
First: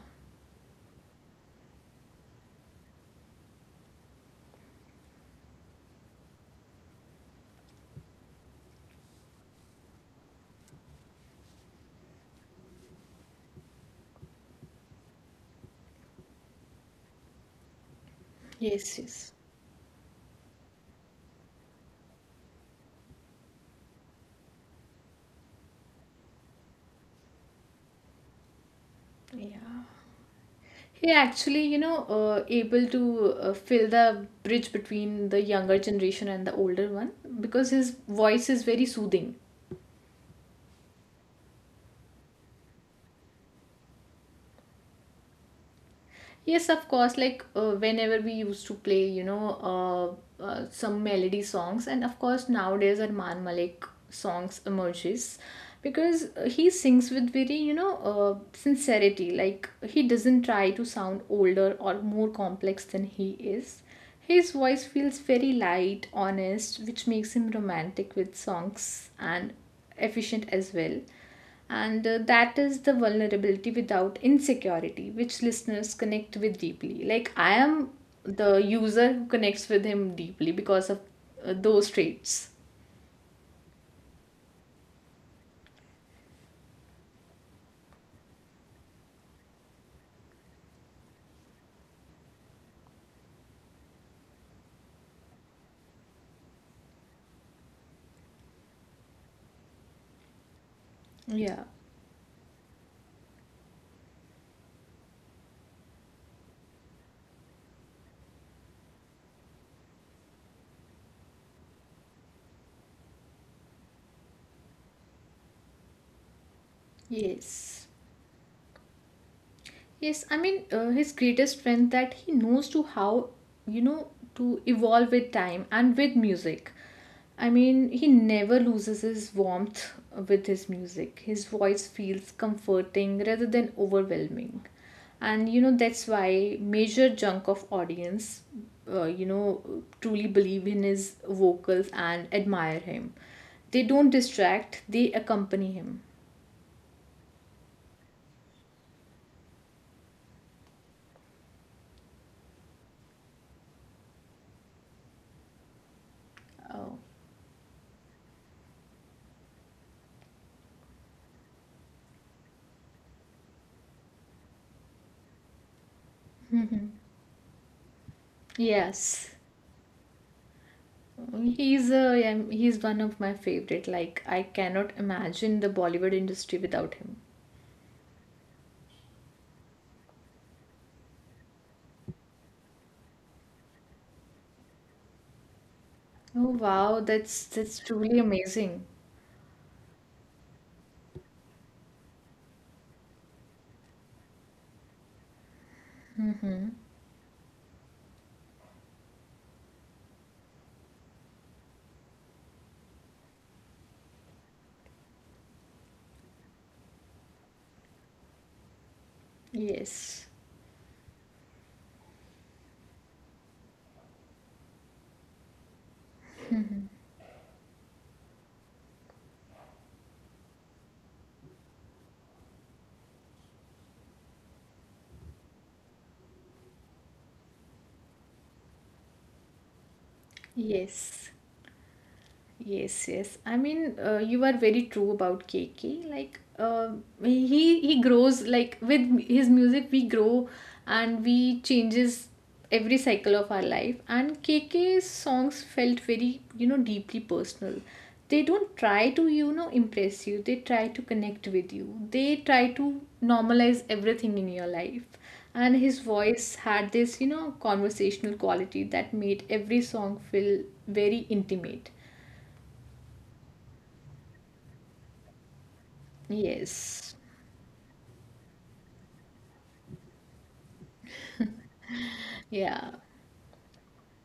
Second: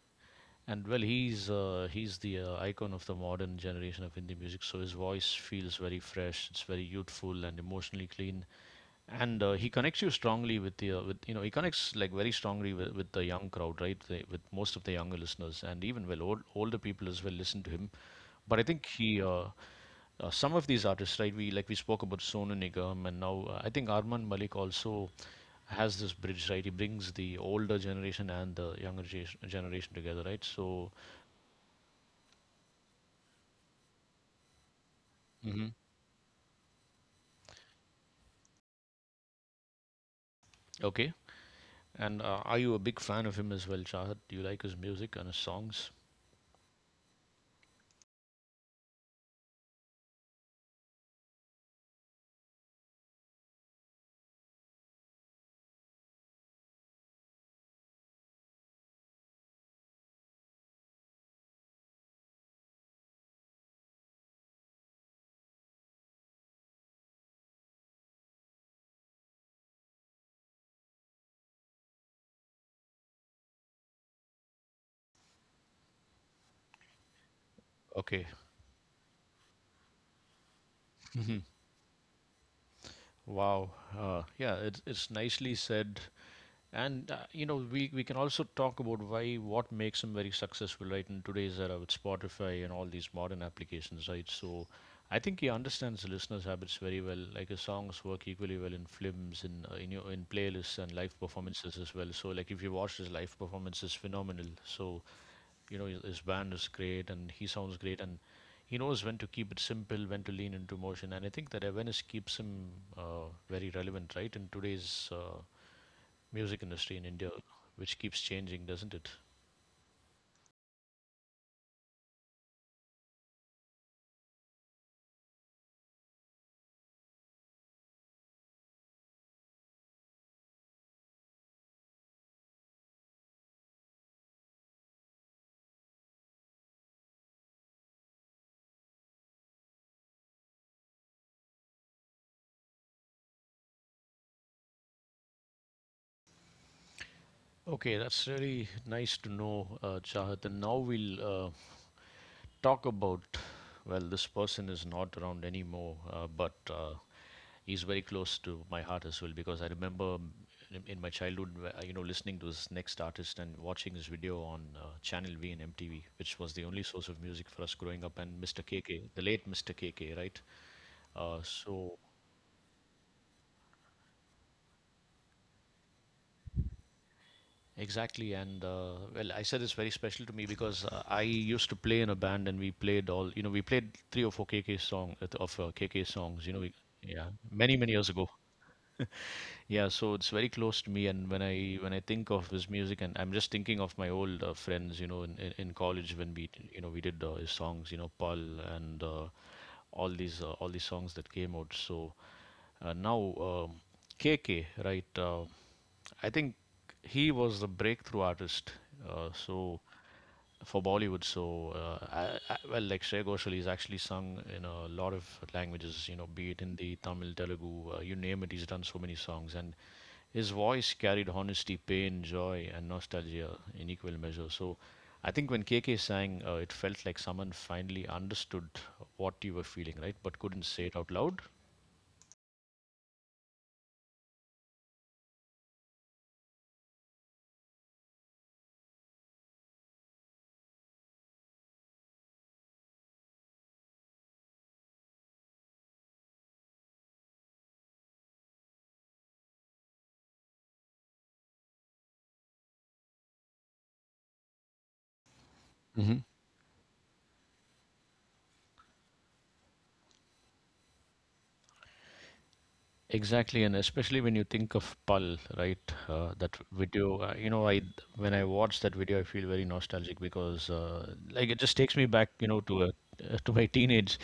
Speaker 1: And well, he's the icon of the modern generation of Indian music. So his voice feels very fresh. It's very youthful and emotionally clean, and he connects you strongly with the with you know he connects like very strongly with the young crowd, right, with most of the younger listeners, and even well old, older people as well listen to him, but I think
Speaker 2: Yes,
Speaker 1: he
Speaker 2: yes.
Speaker 1: some of these artists, right, we spoke about Sonu Nigam, and now I think Arman Malik also has this bridge, right? He brings the older generation and the
Speaker 2: Yeah.
Speaker 1: generation together, right? So
Speaker 2: He actually, you know, able to fill the bridge between the
Speaker 1: hmm.
Speaker 2: younger generation and the older one, because his voice is very soothing.
Speaker 1: Okay. And are you a big fan of him as well, Chahat? Do you like his music and his songs?
Speaker 2: Yes, of course. Like, whenever we used to play, you know, some melody songs, and of course nowadays Arman Malik songs emerges, because he sings with very sincerity. Like, he doesn't try to sound older or more complex than he is. His voice feels very light, honest, which makes him romantic with songs and efficient as well. And that is the vulnerability without insecurity which listeners connect with deeply, like I am
Speaker 1: Okay.
Speaker 2: the user who connects with him deeply because of those traits.
Speaker 1: Wow. Yeah, it's nicely said. And you know, we can also talk about why what makes them very successful, right? In today's era with Spotify and all these modern applications, right? So, I think he understands the listeners' habits very well. Like his songs work equally well in films, in your in playlists and live
Speaker 2: Yeah.
Speaker 1: performances as well. So, like if you watch his live performance, is phenomenal. So you know his band is great, and he sounds great, and he knows when to keep it simple, when to lean into motion, and I think that awareness keeps him very relevant, right, in today's music industry in India,
Speaker 2: Yes,
Speaker 1: which keeps changing, doesn't it?
Speaker 2: yes, I mean, his greatest strength that he knows to how, you know, to evolve with time and with music. I mean, he never loses his warmth with his music. His voice feels comforting rather than overwhelming. And you know, that's why major chunk of audience, you know, truly believe in his vocals and admire him. They don't distract, they accompany him.
Speaker 1: Okay, that's really nice to know, Chahat. And now we'll talk about, well, this person is not around anymore, but
Speaker 2: Oh.
Speaker 1: he's very close to my heart as well because I remember in my childhood, where, you know, listening to this next artist and watching his video on Channel V and MTV, which was the only
Speaker 2: Mhm.
Speaker 1: source of music for us growing up, and Mr. KK, the
Speaker 2: Yes.
Speaker 1: late Mr. KK, right?
Speaker 2: He's
Speaker 1: So
Speaker 2: a, yeah, he's one of my favorite. Like, I cannot imagine the Bollywood industry without him.
Speaker 1: exactly, and well, I said it's very special to me because I used to play in a band, and we played all, you know, we played three or four KK song, of KK songs.
Speaker 2: Oh
Speaker 1: You know, we,
Speaker 2: wow,
Speaker 1: yeah, many
Speaker 2: that's
Speaker 1: many years
Speaker 2: truly
Speaker 1: ago.
Speaker 2: amazing.
Speaker 1: Yeah, so it's very close to me, and when I think of his music, and I'm just thinking of my old friends, you know, in college when we, you know, we did his songs, you know, Paul, and all these songs that came out. So now KK, right? I think he was the breakthrough artist. So
Speaker 2: Yes.
Speaker 1: for Bollywood, so well, like Shreya Ghoshal, he's actually sung in a lot of languages. You know, be it Hindi, Tamil, Telugu, you name it. He's done so many songs, and his voice carried honesty, pain, joy, and nostalgia in equal measure. So I think when KK sang, it felt like someone finally understood what you were feeling, right, but couldn't say it out
Speaker 2: Yes.
Speaker 1: loud.
Speaker 2: Yes. I mean, you are very true about KK. He grows like with his music, we grow and we changes every cycle of our life. And K KK's songs felt very deeply personal. They don't try to, you know, impress you. They try to connect with you. They try to normalize everything in your life. And his voice had this, you know, conversational quality that made every song feel very intimate.
Speaker 1: Exactly, and especially when you think of Pal, right? That
Speaker 2: Yes.
Speaker 1: video, you know, I, when I watch that video, I feel very nostalgic because, like, it just takes me back, you know, to a,
Speaker 2: Yeah.
Speaker 1: to my teenage.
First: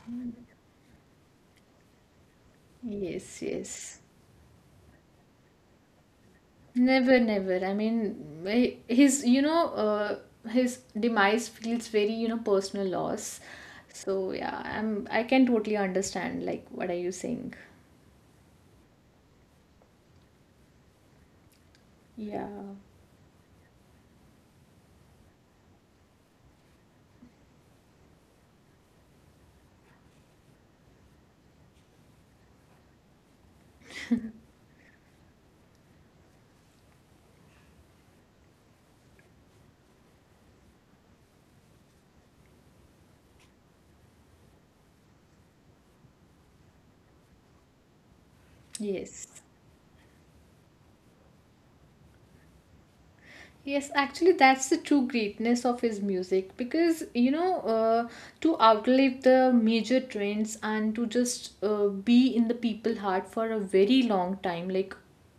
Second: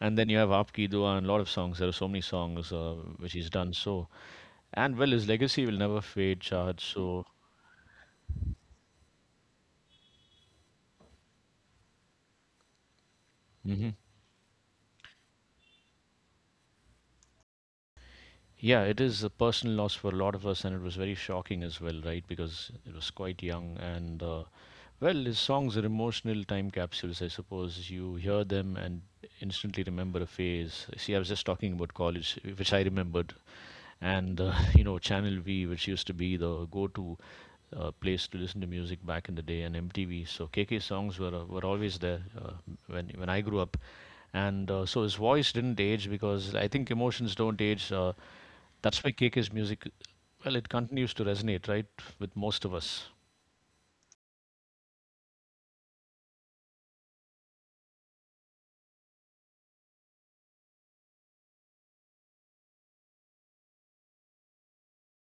Speaker 1: And then you have Aap Ki Dua and a lot of songs. There are so many songs which
Speaker 2: Yes,
Speaker 1: he's done.
Speaker 2: yes.
Speaker 1: So, and well, his legacy will never fade, Shahad.
Speaker 2: Never,
Speaker 1: So
Speaker 2: never. I mean, his, his demise feels very personal loss.
Speaker 1: hmm.
Speaker 2: So yeah, I can totally understand like what are you saying?
Speaker 1: Yeah, it is a personal loss for a lot of us, and it was very shocking as well, right?
Speaker 2: Yeah.
Speaker 1: Because it was quite young, and well, his songs are emotional time capsules, I suppose. You hear them and instantly remember a phase. See, I was just talking about college, which I remembered, and you know, Channel V, which used to be the go-to place to listen to music back in the day, and MTV. So KK songs were always there when I grew up, and so his voice didn't age because I think emotions don't age. That's why
Speaker 2: Yes.
Speaker 1: KK's music, well, it continues to resonate, right, with most of us.
Speaker 2: Yes, actually, that's the true greatness of his music, because you know, to outlive the major trends and to just be in the people heart for a very long time, like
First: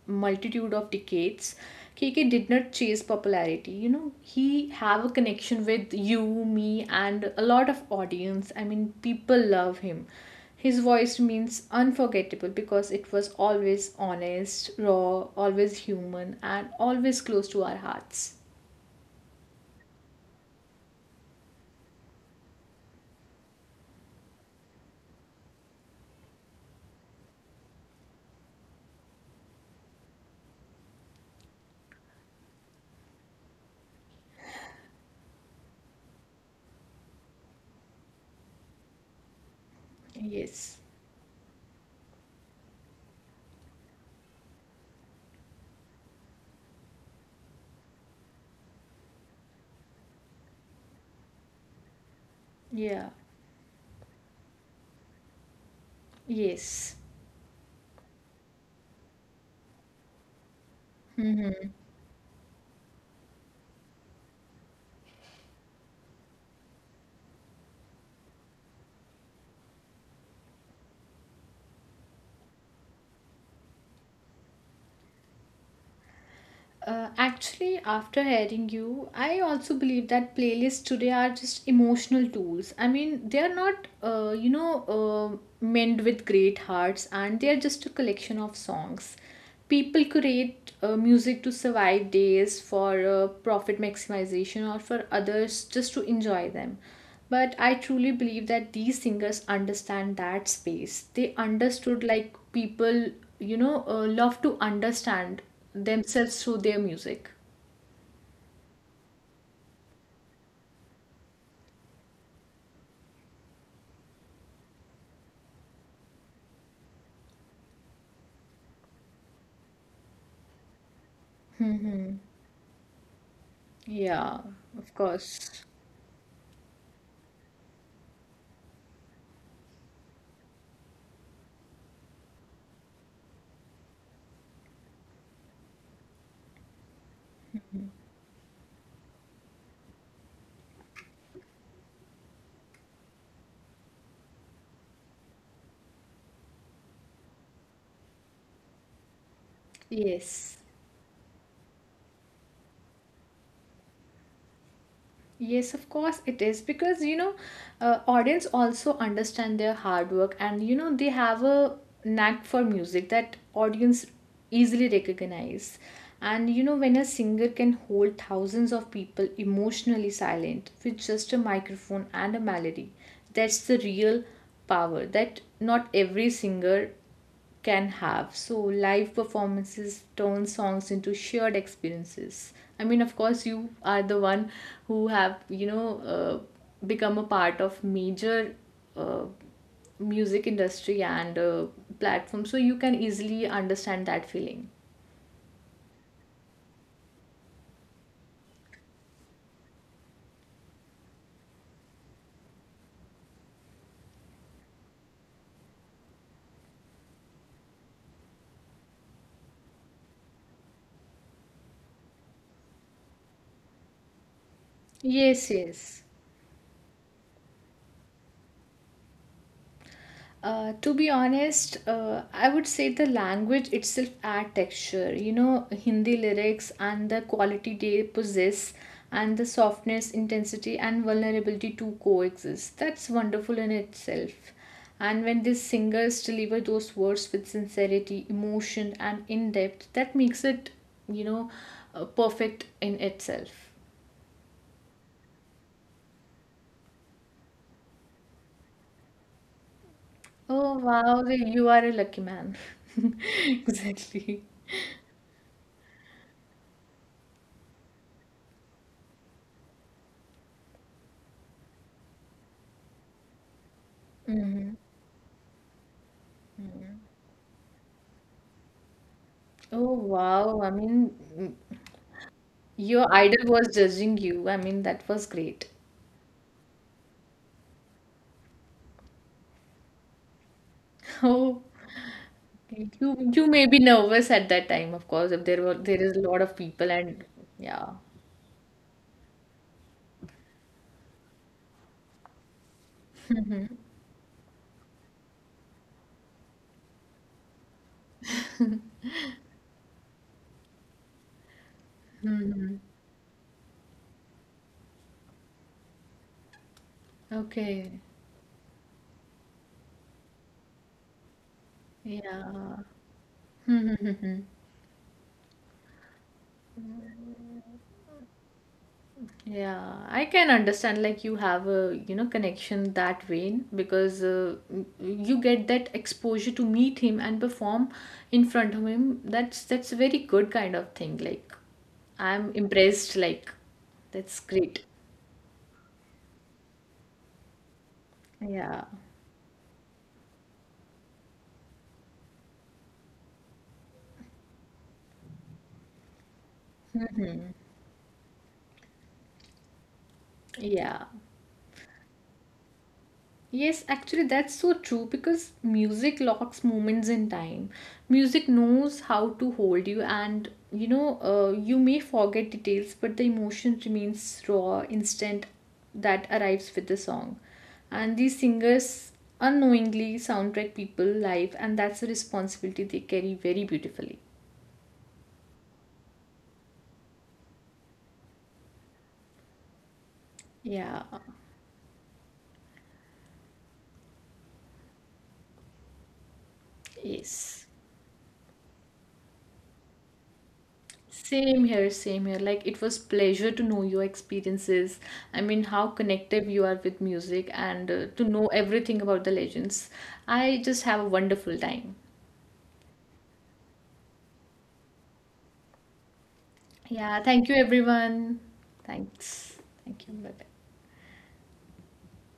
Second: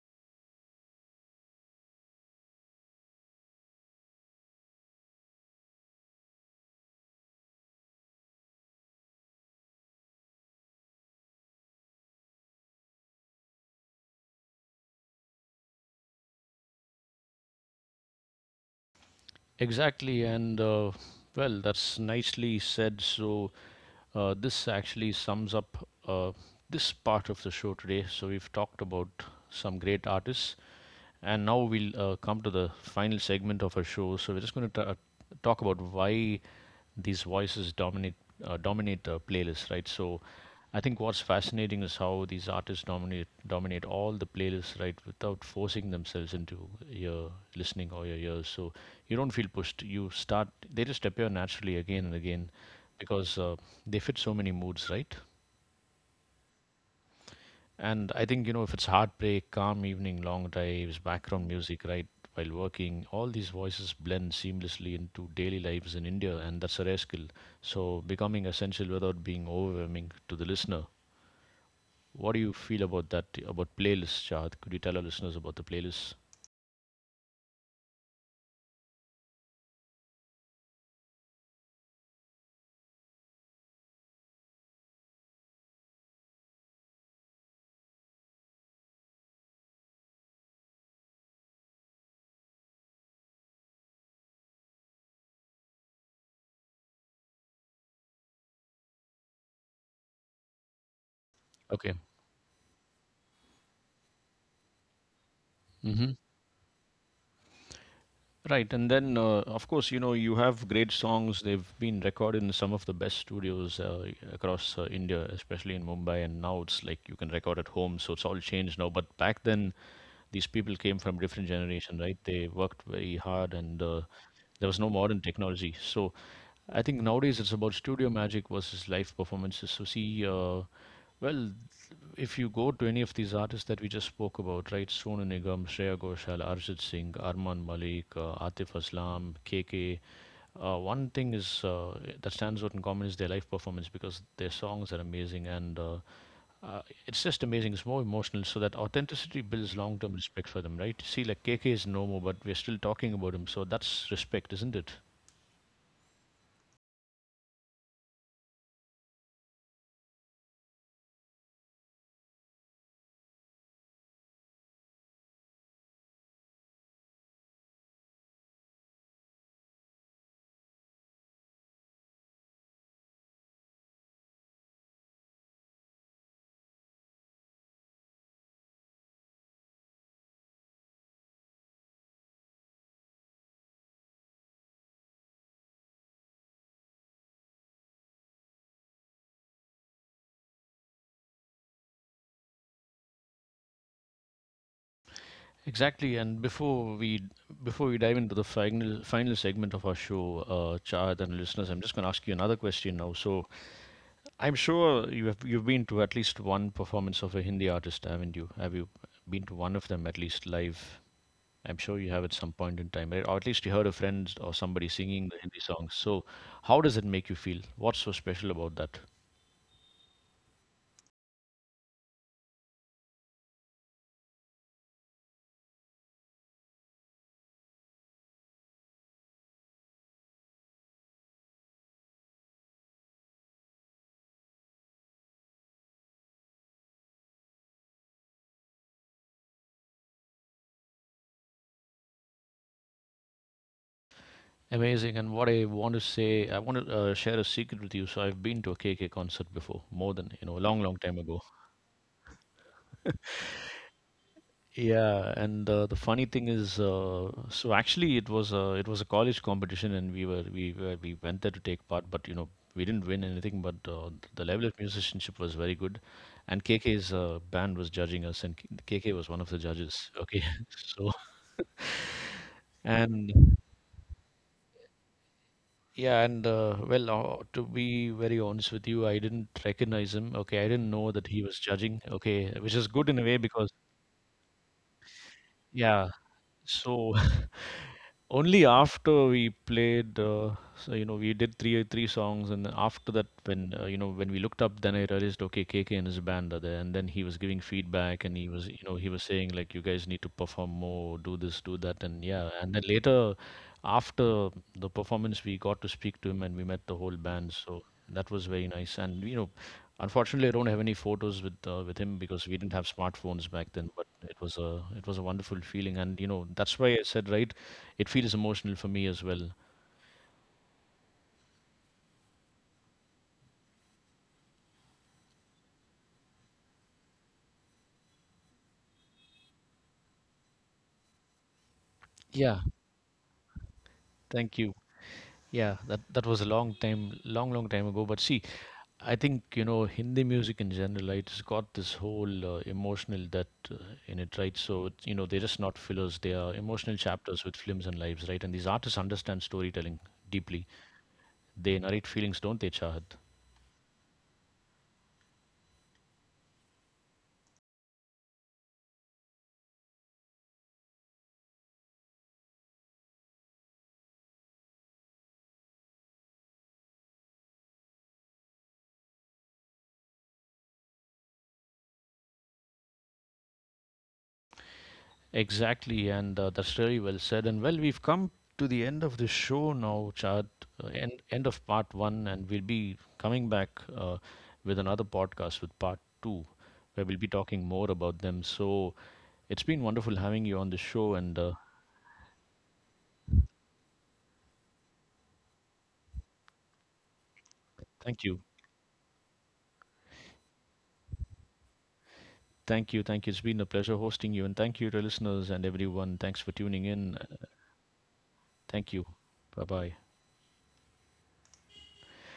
Speaker 2: multitude of decades, KK did not chase popularity. You know, he have a connection with you, me, and a lot of audience. I mean, people love him, his voice remains unforgettable because it was always honest, raw, always human, and always close to our hearts.
Speaker 1: Exactly, and well, that's nicely said. So, this actually sums up this part of the show today. So, we've talked about some great artists, and now we'll come to the final segment of our show. So we're just going to talk about why these voices dominate playlists, right? So
Speaker 2: Yes.
Speaker 1: I think what's fascinating is how these artists dominate all the playlists, right, without forcing themselves into your listening or your ears. So you don't feel pushed. You start. They just appear naturally again and again
Speaker 2: Yeah.
Speaker 1: because they fit so many moods, right?
Speaker 2: Yes.
Speaker 1: And I think, you know, if it's heartbreak, calm evening, long drives, background music, right, while working, all these voices blend seamlessly into daily lives in India, and that's a rare skill. So becoming essential without being overwhelming to the listener. What do you feel about that, about playlists, Chad? Could you tell our listeners about the playlists?
Speaker 2: Actually, after hearing you, I also believe that playlists today are just emotional tools. I mean, they are not, meant with great hearts, and they are just a collection of songs. People create music to survive days, for profit maximization, or for others just to enjoy them. But I truly believe that these singers understand that space. They
Speaker 1: Okay.
Speaker 2: understood like people, love to understand
Speaker 1: Hmm.
Speaker 2: themselves through their music.
Speaker 1: Right, and then of course, you know, you have great songs. They've been recorded in some of the best studios across India, especially in Mumbai. And now it's like you can record at home, so it's all changed now. But back then, these people came from different generation, right? They worked very hard, and
Speaker 2: Yeah,
Speaker 1: there was no
Speaker 2: of
Speaker 1: modern
Speaker 2: course.
Speaker 1: technology. So I think nowadays it's about studio magic versus live performances. So see. Well, if you go to any of these artists that we just spoke about, right? Sonu Nigam, Shreya Ghoshal, Arjit Singh, Arman Malik, Atif Aslam, KK. One thing is that stands out in common is their live performance because their songs are amazing, and uh, it's just amazing. It's more emotional, so that authenticity builds long-term respect
Speaker 2: Yes.
Speaker 1: for them, right? See, like KK is no more, but we're still talking about him, so that's respect, isn't it?
Speaker 2: Yes, of course it is because you know, audience also understand their hard work, and you know they have a knack for music that audience easily recognize. And you know, when a singer can hold thousands of people emotionally silent with just a microphone and a melody, that's the real power that not every singer can have. So live performances turn songs into shared experiences. I mean, of course, you are the one who have, you know, become a part of major uh, music industry and platform, so you can easily understand that feeling.
Speaker 1: Exactly, and before we dive into the final final segment of our show, Chad and listeners, I'm just going to ask you another question now. So I'm sure you've been to at least one performance of a Hindi artist, haven't you? Have you been to one of them at least live? I'm sure you have at some point in time, right? Or at least you heard a friend or somebody singing the
Speaker 2: Yes,
Speaker 1: Hindi songs.
Speaker 2: yes.
Speaker 1: So how does it make you feel? What's so special about that?
Speaker 2: To be honest, I would say the language itself add texture. You know, Hindi lyrics and the quality they possess, and the softness, intensity, and vulnerability to coexist. That's wonderful in itself. And when these singers deliver those words with sincerity, emotion, and in depth, that makes it, you know, perfect in itself.
Speaker 1: Amazing. And what I want to say, I want to share a secret with you. So I've been to a KK concert before, more than you know, a
Speaker 2: Oh
Speaker 1: long, long time
Speaker 2: wow,
Speaker 1: ago.
Speaker 2: you are a lucky man. Exactly.
Speaker 1: Yeah, and the funny thing is, so actually it was a college competition, and we went there to take part, but you know we didn't win anything. But the level of musicianship was very good, and KK's band was judging us, and KK was one of the
Speaker 2: Oh
Speaker 1: judges. Okay,
Speaker 2: wow. I mean,
Speaker 1: so
Speaker 2: your
Speaker 1: and
Speaker 2: idol was judging you. I mean, that was great.
Speaker 1: yeah, and to be very honest with you, I didn't recognize him. Okay, I didn't know that he was
Speaker 2: Oh,
Speaker 1: judging. Okay, which is
Speaker 2: you
Speaker 1: good in a way
Speaker 2: you may
Speaker 1: because
Speaker 2: be nervous at that time, of course, if there were there
Speaker 1: yeah.
Speaker 2: is a lot of people
Speaker 1: So
Speaker 2: and yeah.
Speaker 1: only after we played, so, you know, we did three songs, and then after that, when you know, when we looked up, then I realized, okay, KK and his band are there, and then he was giving feedback, and he was, you know, he was saying like, you guys need to perform more, do this, do that, and yeah, and
Speaker 2: Hmm.
Speaker 1: then later, after the performance, we got to speak to him, and we met the whole band, so
Speaker 2: Okay.
Speaker 1: that was very nice, and you know, unfortunately, I don't have any photos with him because we didn't
Speaker 2: Yeah.
Speaker 1: have smartphones back then. But it
Speaker 2: Hmm.
Speaker 1: was a it was a wonderful feeling, and you know, that's why I said, right, it feels emotional for me as well.
Speaker 2: Yeah, I can understand, like, you have a, you know, connection that way, because you get that exposure to meet him and perform in front of him. That's a very good kind of thing. Like, I'm
Speaker 1: Yeah,
Speaker 2: impressed. Like, that's
Speaker 1: thank you.
Speaker 2: great.
Speaker 1: Yeah, that that was a long time, long long time ago. But see,
Speaker 2: Yeah.
Speaker 1: I think you know Hindi music in general, right? It's got this whole emotional depth in it, right? So it's, you know, they're just not fillers; they are emotional chapters with films and lives, right? And these artists understand storytelling deeply.
Speaker 2: Yeah.
Speaker 1: They narrate feelings, don't they, Chahat?
Speaker 2: Yes, actually, that's so true because music locks moments in time. Music knows how to hold you, and you may forget details, but the emotion remains raw, instant that arrives with the song. And these singers unknowingly soundtrack people live, and that's a responsibility they carry very beautifully.
Speaker 1: Exactly, and that's really well said. And well, we've come to the end of the show now, Chad. Uh,
Speaker 2: Yeah.
Speaker 1: end end of part one, and we'll be coming back uh, with another podcast with part two, where we'll be talking
Speaker 2: Yes.
Speaker 1: more about them. So it's been wonderful having you on the show, and
Speaker 2: Same here, same here. Like, it was pleasure to know your experiences. I mean, how connected you are with music and
Speaker 1: thank
Speaker 2: to
Speaker 1: you,
Speaker 2: know everything about the legends. I just have a wonderful time.
Speaker 1: thank you, thank you. It's been a pleasure hosting you, and thank you to listeners and everyone. Thanks for tuning in.
Speaker 2: Yeah, thank you everyone.
Speaker 1: Thank you.
Speaker 2: Thanks.
Speaker 1: Bye bye.
Speaker 2: Thank you. Bye.